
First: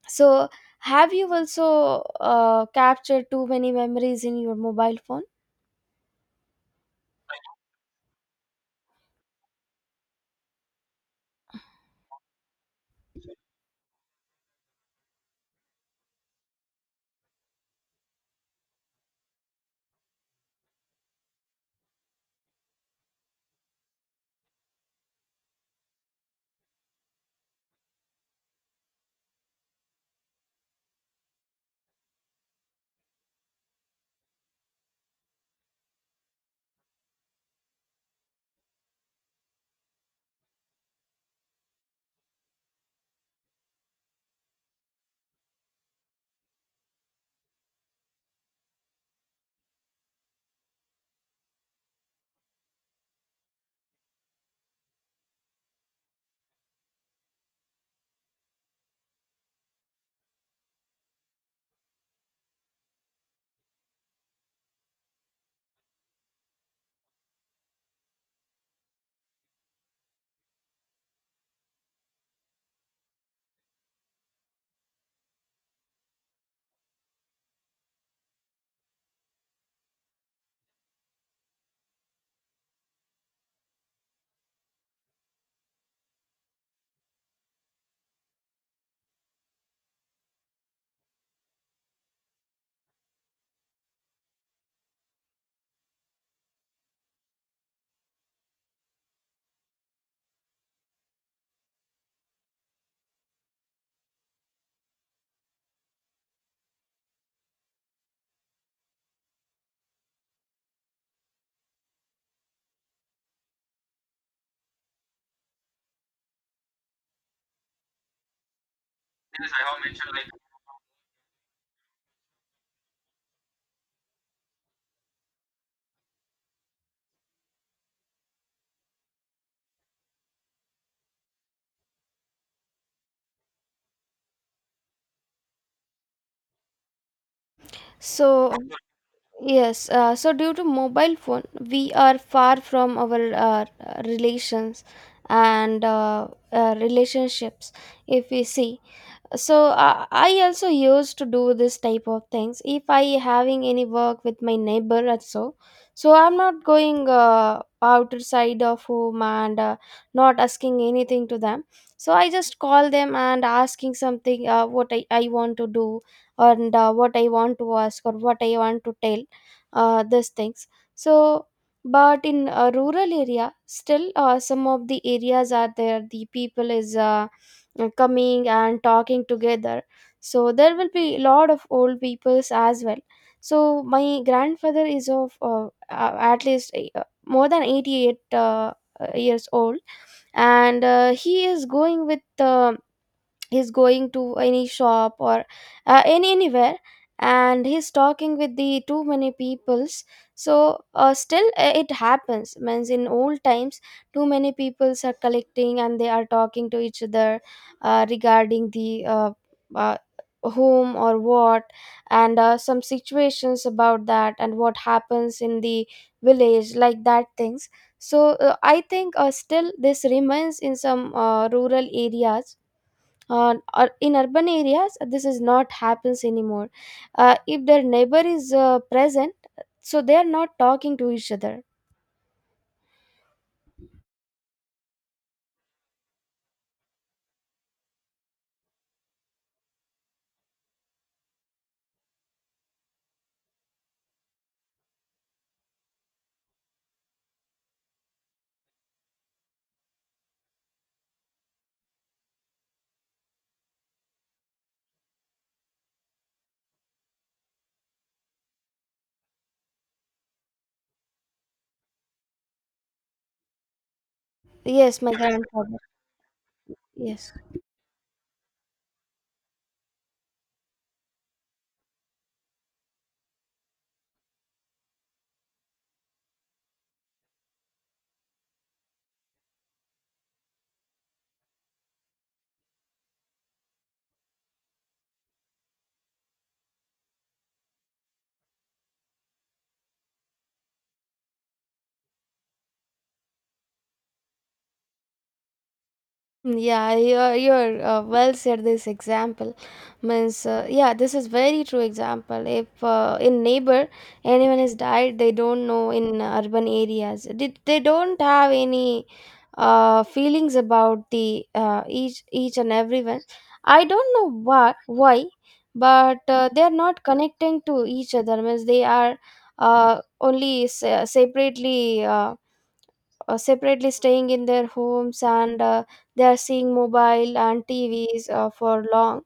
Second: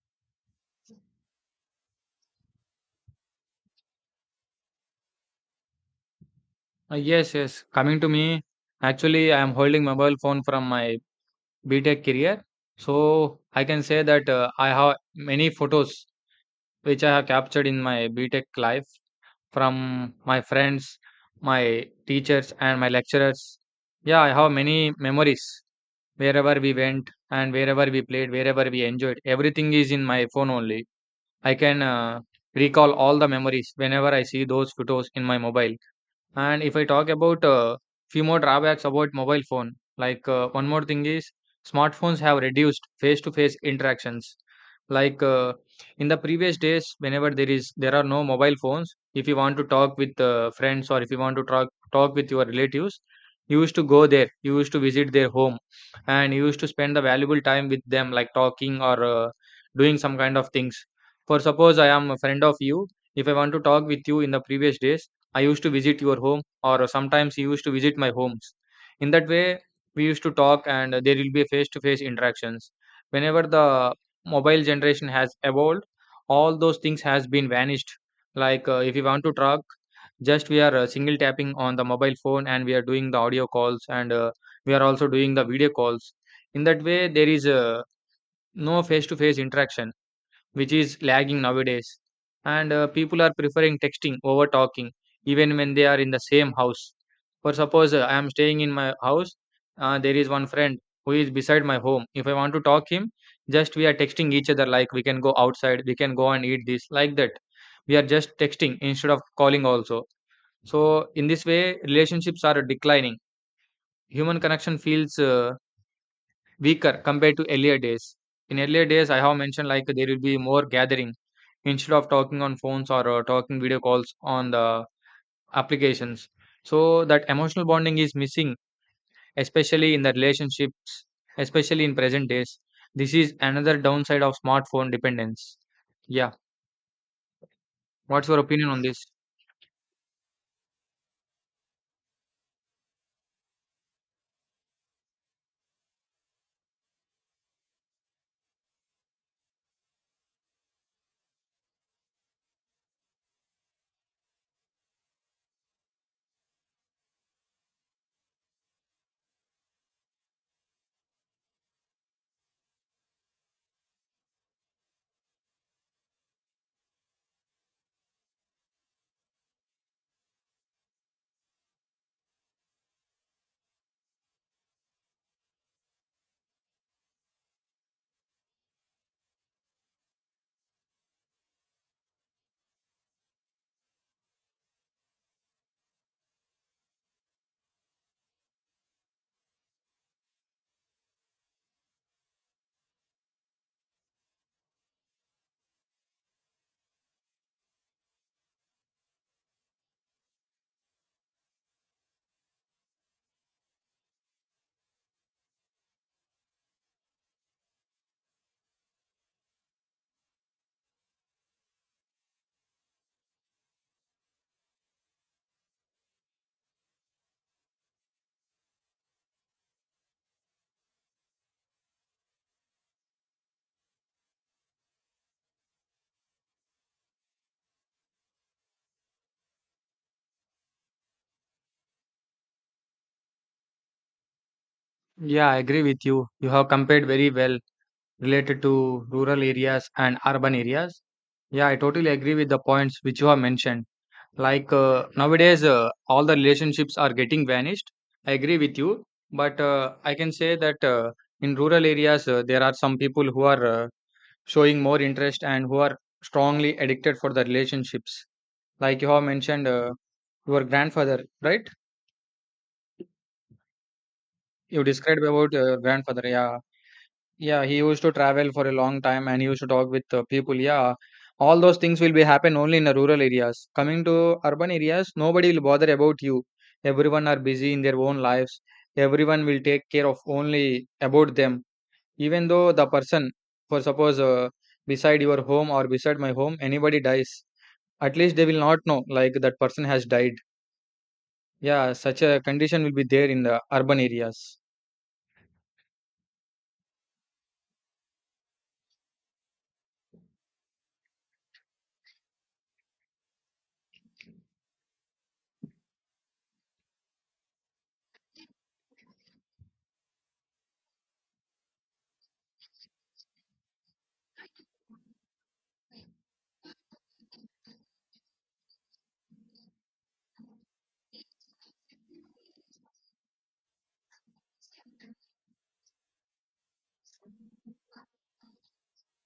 Speaker 2: So have you also captured too many memories in your mobile phone?
Speaker 1: Yes. Yes. Coming to me, actually, I am holding mobile phone from my BTech career. So I can say that I have many photos which I have captured in my BTech life from my friends, my teachers, and my lecturers. Yeah, I have many memories wherever we went and wherever we played, wherever we enjoyed. Everything is in my phone only. I can recall all the memories whenever I see those photos in my mobile. And if I talk about few more drawbacks about mobile phone, like one more thing is smartphones have reduced face-to-face interactions. Like in the previous days, whenever there are no mobile phones, if you want to talk with friends or if you want to talk with your relatives, you used to go there, you used to visit their home, and you used to spend the valuable time with them, like talking or doing some kind of things. For suppose I am a friend of you, if I want to talk with you in the previous days, I used to visit your home, or sometimes you used to visit my homes. In that way, we used to talk, and there will be face to face interactions. Whenever the mobile generation has evolved, all those things has been vanished. Like if you want to talk, just we are single tapping on the mobile phone, and we are doing the audio calls, and we are also doing the video calls. In that way, there is no face to face interaction which is lagging nowadays. And people are preferring texting over talking, even when they are in the same house. For suppose I am staying in my house, there is one friend who is beside my home. If I want to talk him, just we are texting each other like we can go outside, we can go and eat this, like that. We are just texting instead of calling also. So in this way, relationships are declining. Human connection feels weaker compared to earlier days. In earlier days, I have mentioned like there will be more gathering instead of talking on phones or talking video calls on the applications. So that emotional bonding is missing, especially in the relationships, especially in present days. This is another downside of smartphone dependence. Yeah. What's your
Speaker 2: so
Speaker 1: opinion on this?
Speaker 2: Yes, so due to mobile phone, we are far from our relations and relationships. If we see, so I also used to do this type of things. If I having any work with my neighbor or so, so I'm not going outer side of home and not asking anything to them. So I just call them and asking something what I want to do, and what I want to ask or what I want to tell, these things. So but in a rural area, still some of the areas are there, the people is coming and talking together. So there will be a lot of old peoples as well. So my grandfather is of at least more than 88 years old. And he's going to any shop or any anywhere, and he's talking with the too many peoples. So still it happens. Means in old times, too many peoples are collecting and they are talking to each other regarding the uh, whom or what, and some situations about that and what happens in the village, like that things. So I think still this remains in some rural areas. Or in urban areas this is not happens anymore. If their neighbor is present, so they are not talking to each other.
Speaker 1: Yeah, I agree with you. You have compared very well related to rural areas and urban areas. Yeah, I totally agree with the points which you have mentioned. Nowadays all the relationships are getting vanished. I agree with you, but I can say that in rural areas there are some people who are showing more interest and who are strongly addicted for the relationships. Like you have mentioned, your grandfather, right? You
Speaker 2: Yes, my
Speaker 1: described about your
Speaker 2: grandfather.
Speaker 1: grandfather. Yeah.
Speaker 2: Yes.
Speaker 1: Yeah, he used to travel for a long time and he used to talk with people. Yeah, all those things will be happen only in the rural areas. Coming to urban areas, nobody will bother about you. Everyone are busy in their own lives. Everyone will take care of only about them. Even though the person, for suppose beside your home or beside my home, anybody dies, at least they will not know like that person has died. Yeah, such a condition will be there in the urban areas.
Speaker 2: Yeah, you're well said this example. Means, yeah, this is very true example. If in neighbor anyone has died, they don't know in urban areas. They don't have any feelings about the each and everyone. I don't know why, but they are not connecting to each other. Means they are only separately. Separately staying in their homes, and they are seeing mobile and TVs for long.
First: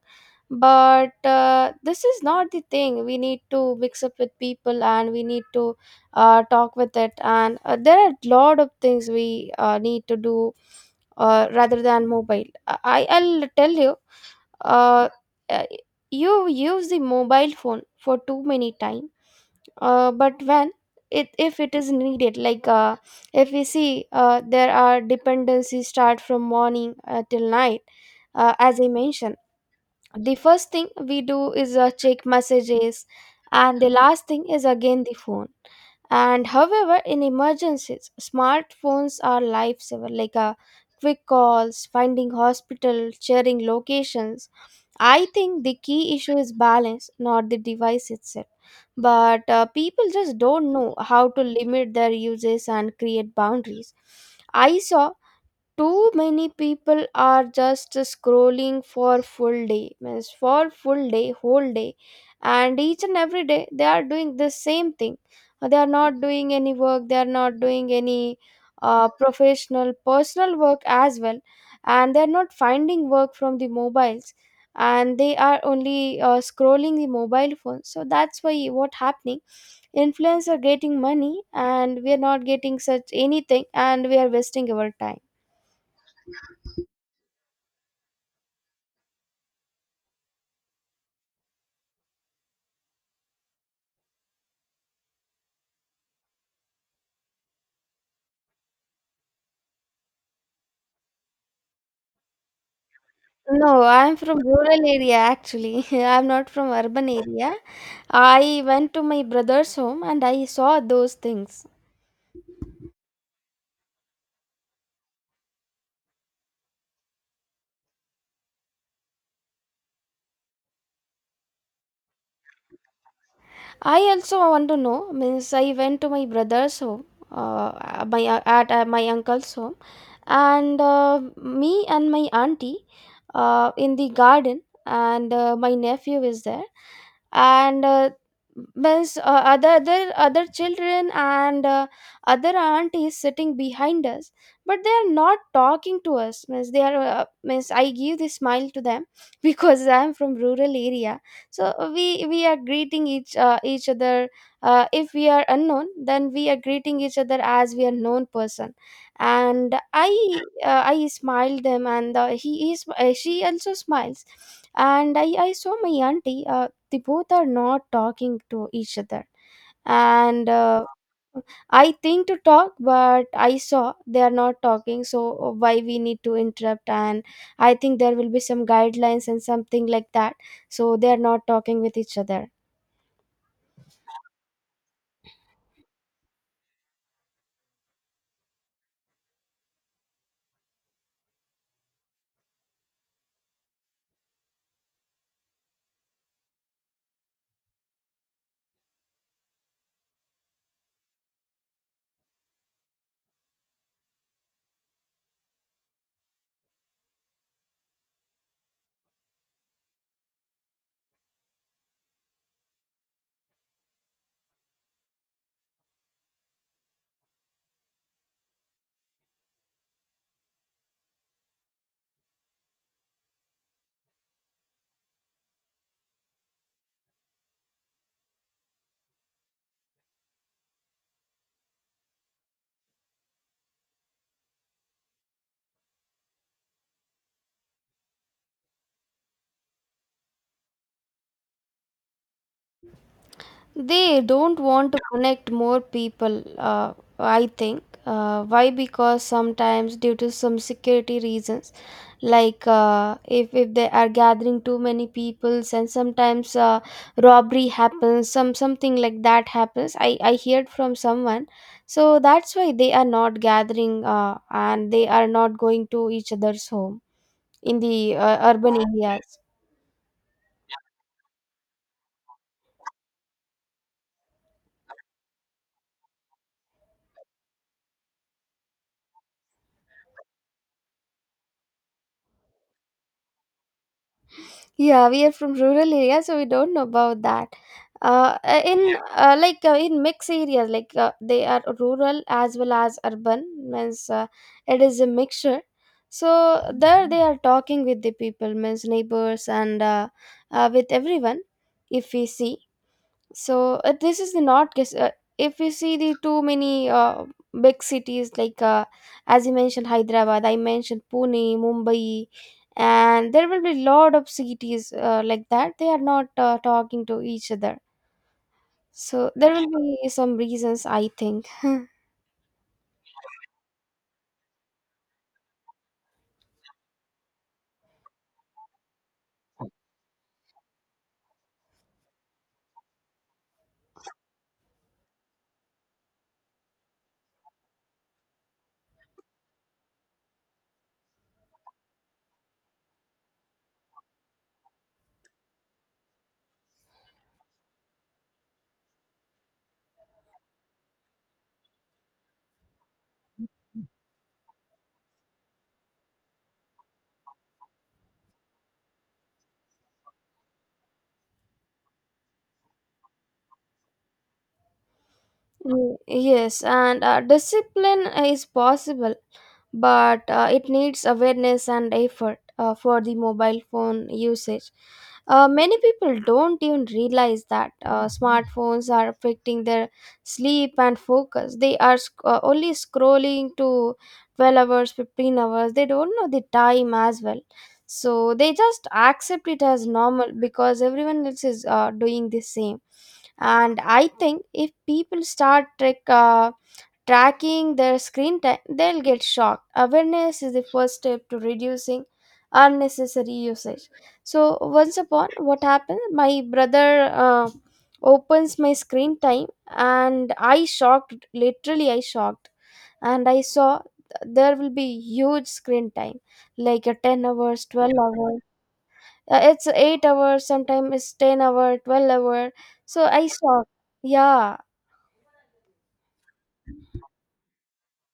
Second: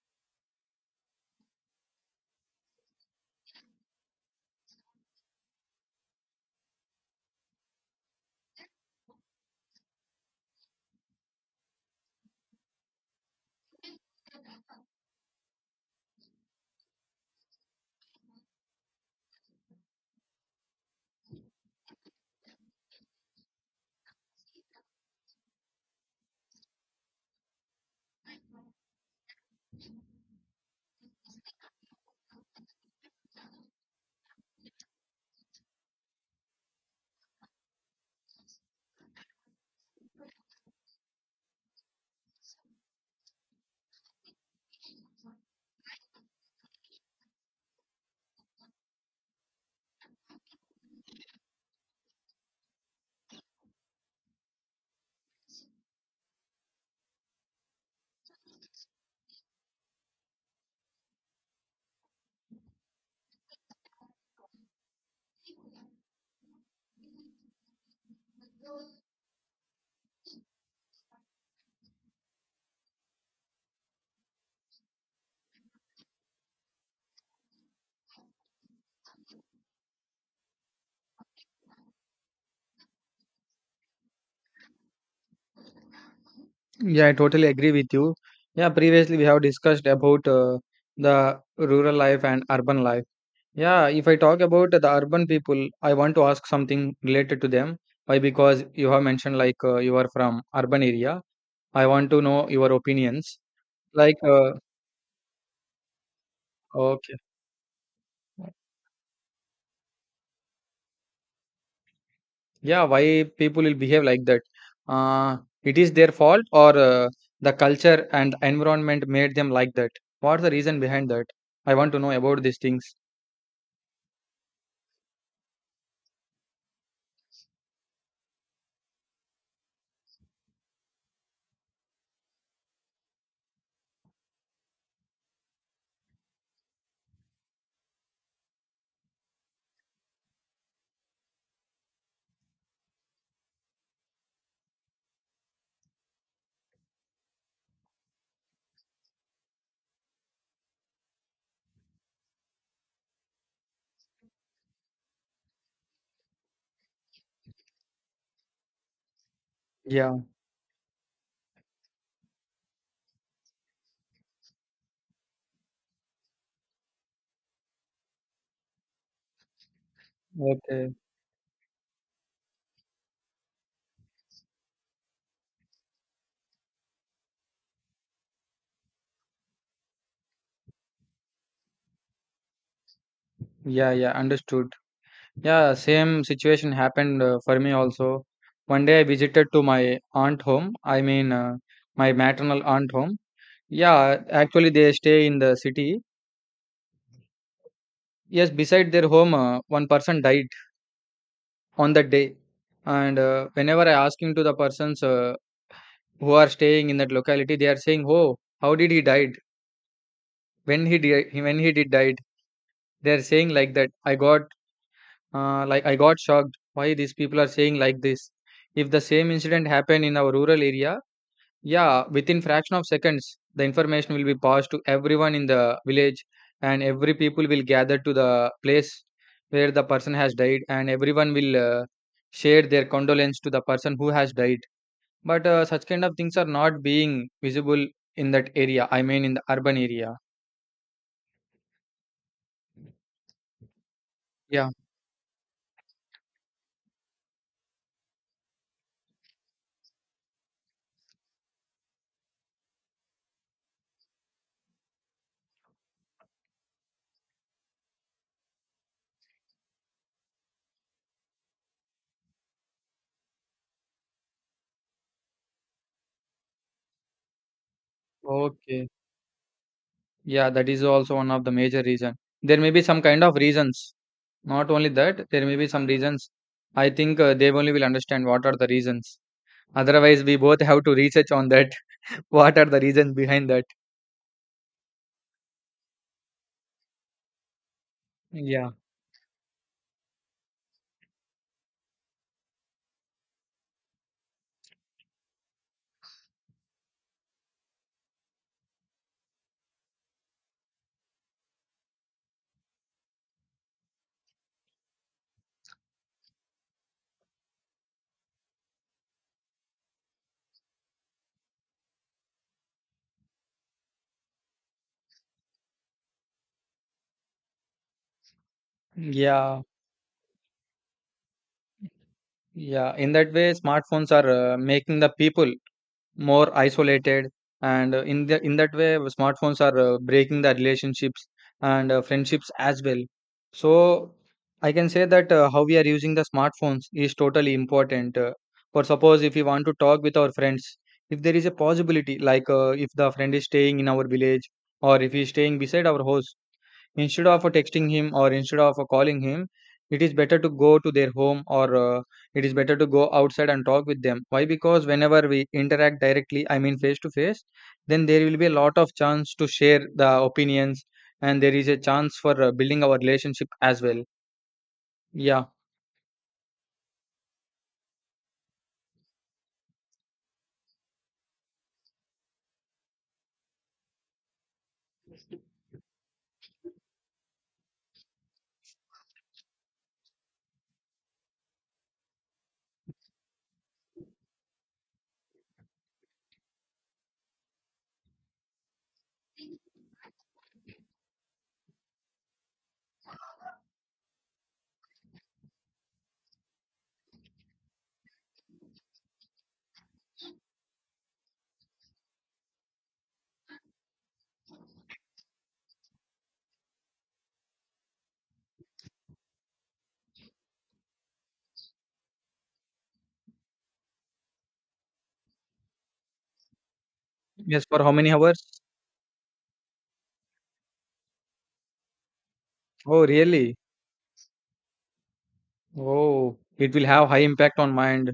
Speaker 2: But this is not the thing. We need to mix up with people and we need to talk with it. And there are a lot of things we need to do rather than mobile. I'll tell you, uh, uh, you use the mobile phone for too many time, but when it If it is needed, like if we see, there are dependencies start from morning till night. As I mentioned, the first thing we do is check messages, and the last thing is again the phone. And however, in emergencies smartphones are lifesaver, like quick calls, finding hospital, sharing locations. I think the key issue is balance, not the device itself. But people just don't know how to limit their uses and create boundaries. I saw too many people are just scrolling for full day. Means for full day, whole day, and each and every day they are doing the same thing. They are not doing any work, they are not doing any professional personal work as well, and they are not finding work from the mobiles, and they are only scrolling the mobile phone. So that's why what happening, influencers are getting money, and we are not getting such anything, and we are wasting our time.
Speaker 1: Yeah, I totally agree with you. Yeah, previously we have discussed about the rural life and urban life. Yeah, if I talk about the urban people, I want to ask something related to them. Why? Because you have mentioned like you are from urban area. I want to know your opinions.
Speaker 2: No, I'm
Speaker 1: Like,
Speaker 2: from rural area actually. I'm not from urban
Speaker 1: okay,
Speaker 2: area. I went to my brother's home and I saw those things.
Speaker 1: yeah, why people will behave like that? Uh, it is their fault or the culture and environment made them like that? What's the reason behind that? I want to know about these things.
Speaker 2: I also want to know. Means I went to my brother's home, my uncle's home, and me and my auntie in the garden, and my nephew is there, and means other children, and other aunties sitting behind us, but they are not talking to us. Means they are means I give the smile to them. Because I am from rural area, so we are greeting each other. If we are unknown, then we are greeting each other as we are known person. And
Speaker 1: Yeah,
Speaker 2: I smiled them, and he is she also smiles. And I saw my auntie, they both are not talking to each other. And
Speaker 1: okay.
Speaker 2: I think to talk, but I saw they are not talking. So why we need to interrupt? And I think there will be some guidelines and something like that, so they are not talking with each other.
Speaker 1: Yeah, yeah, understood. Yeah, same situation happened for me also. One day I visited to my aunt home. I mean, my maternal aunt home. Yeah, actually they stay in the city. Yes, beside their home, one person died on that day. And Whenever I asking to the persons, who are staying in that locality, they are saying, "Oh, how did he died? When he did died?" They are saying like that. I got Like I got shocked why these people are saying like this. If the same incident happened in our rural area, yeah, within fraction of seconds, the information will be passed to everyone in the village, and every people will gather to the place where the person has died, and everyone will share their condolence to the person who has died. But such kind of things are not being visible in that area. I mean, in the urban area.
Speaker 2: They don't
Speaker 1: Yeah.
Speaker 2: want to connect more people, I think. Why? Because sometimes, due to some security reasons, like if they are gathering too many peoples, and sometimes robbery happens, some something like that happens. I heard from someone. So that's why they are not gathering, and they are not going to each other's home in the urban
Speaker 1: Okay.
Speaker 2: areas.
Speaker 1: Yeah, that is also one of the major reason. There may be some kind of reasons Not only that, there may be some reasons. I think, they only will understand what are the reasons. Otherwise, we both have to research on that. What are the reasons behind that?
Speaker 2: Yeah, we are from rural area, so we don't know about that.
Speaker 1: Yeah,
Speaker 2: In Yeah. Like in mixed areas, like they are rural as well as urban, means it is a mixture. So there they are talking with the people, means neighbors and with everyone. If we see, so this is the not guess. If you see the too many big cities, like as you mentioned Hyderabad, I mentioned Pune, Mumbai, and there will be lot of cities like that, they are not talking to each other. So there
Speaker 1: yeah,
Speaker 2: will be some reasons, I think.
Speaker 1: yeah. In that way, smartphones are making the people more isolated, and in that way, smartphones are breaking the relationships and friendships as well. So I can say that, how we are using the smartphones is totally important, for suppose if we want to talk with our friends. If there is a possibility like, if the friend is staying in our village, or if he is staying beside our house. Instead of texting him, or instead of calling him, it is better to go to their home, or it is better to go outside and talk with them. Why? Because whenever we interact directly, I mean face to face, then there will be a lot of chance to share the opinions, and there is a chance for building our relationship as well. Yeah.
Speaker 2: Mm, yes, and discipline is possible, but it needs awareness and effort for the mobile phone usage. Many people don't even realize that smartphones are affecting their sleep and focus. They are only scrolling to 12 hours, 15 hours. They don't know the time as well. So they just accept it as normal because everyone else is doing the same. And I think if people start tracking their screen time, they'll get shocked. Awareness is the first step to reducing unnecessary usage. So once upon, what happened, my brother opens my screen time, and I shocked, literally I shocked. And I saw there will be huge screen time, like a 10
Speaker 1: Yes.
Speaker 2: hours,
Speaker 1: For how
Speaker 2: 12
Speaker 1: many
Speaker 2: hours.
Speaker 1: hours?
Speaker 2: It's 8 hours, sometimes it's 10 hour, 12 hour.
Speaker 1: Oh,
Speaker 2: So I
Speaker 1: really?
Speaker 2: stopped. Yeah.
Speaker 1: Oh, it will have high impact on mind.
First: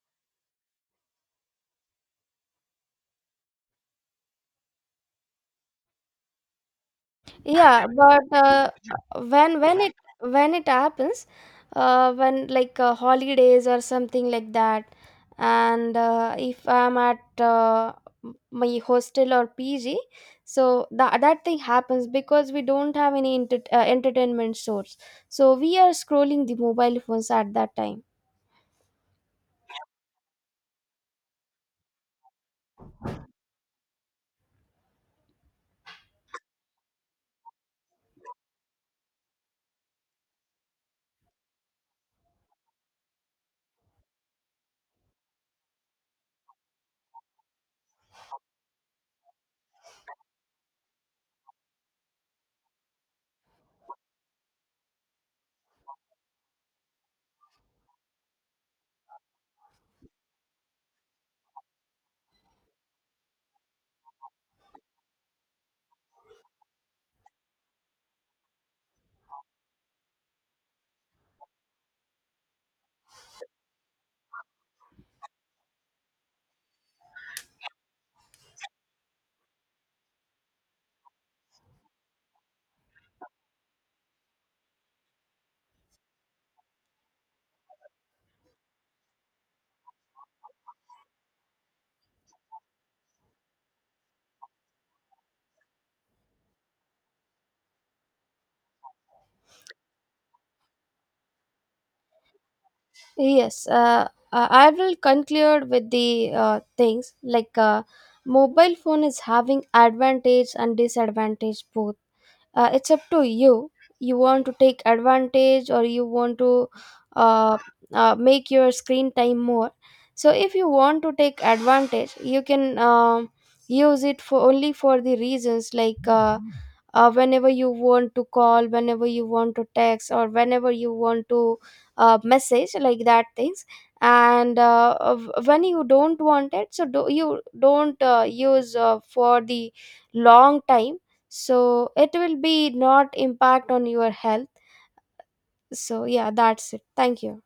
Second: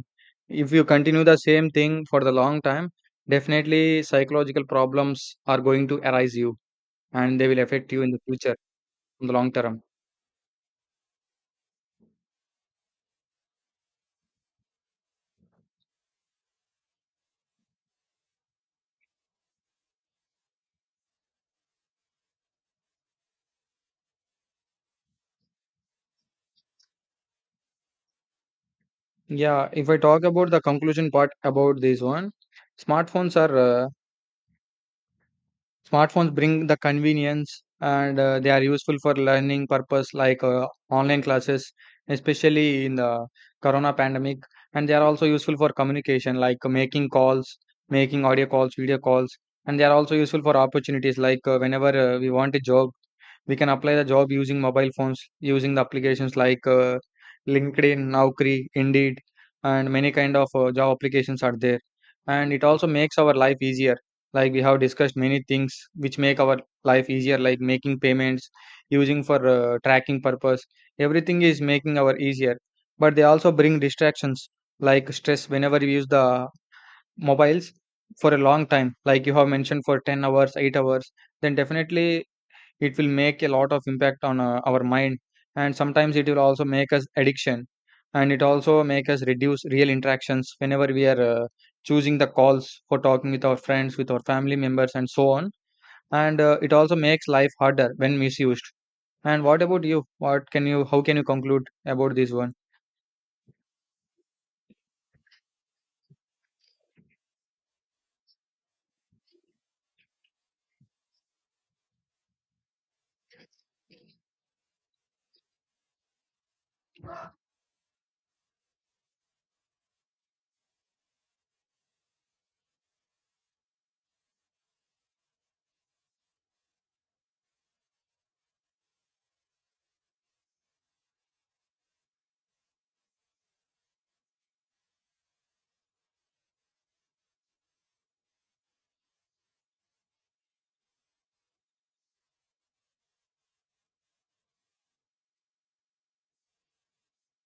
Speaker 1: If you continue the same thing for the long time, definitely psychological problems are going to arise you, and they will
Speaker 2: Yeah,
Speaker 1: affect you in the
Speaker 2: but
Speaker 1: future, in the long
Speaker 2: when when
Speaker 1: term.
Speaker 2: it when it happens when like holidays or something like that and if I'm at m- my hostel or pg so that that thing happens because we don't have any enter- entertainment source so we are scrolling the mobile phones at that time
Speaker 1: Yeah, if I talk about the conclusion part about this one, smartphones are uh, Smartphones bring the convenience, and they are useful for learning purpose, like online classes, especially in the corona pandemic. And they are also useful for communication, like making calls, making audio calls, video calls. And they are also useful for opportunities, like whenever we want a job, we can apply the job using mobile phones, using the applications like linkedin, naukri, indeed, and many kind of job applications are there. And it also makes our life easier, like we have discussed many things which make our life easier, like making payments, using for tracking purpose. Everything is making our easier, but they also bring distractions like stress, whenever you use the mobiles for a long time, like you have mentioned, for 10 hours, 8 hours. Then definitely it will make a lot of impact on our mind, and sometimes it will also make us addiction, and it also make us reduce real interactions, whenever we are choosing the calls for talking with our friends, with our family members, and so on. And it also makes life harder when misused. And what about you? What can you? How can you conclude about this one?
Speaker 2: Yes, I will conclude with the things like mobile phone is having advantage and disadvantage both. It's up to you. You want to take advantage, or you want to uh, make your screen time more. So if you want to take advantage, you can use it for only for the reasons like. Whenever you want to call, whenever you want to text, or whenever you want to message, like that things. And when you don't want it, so you don't use for the long time, so it will be not impact on your health. So yeah, that's it. Thank you.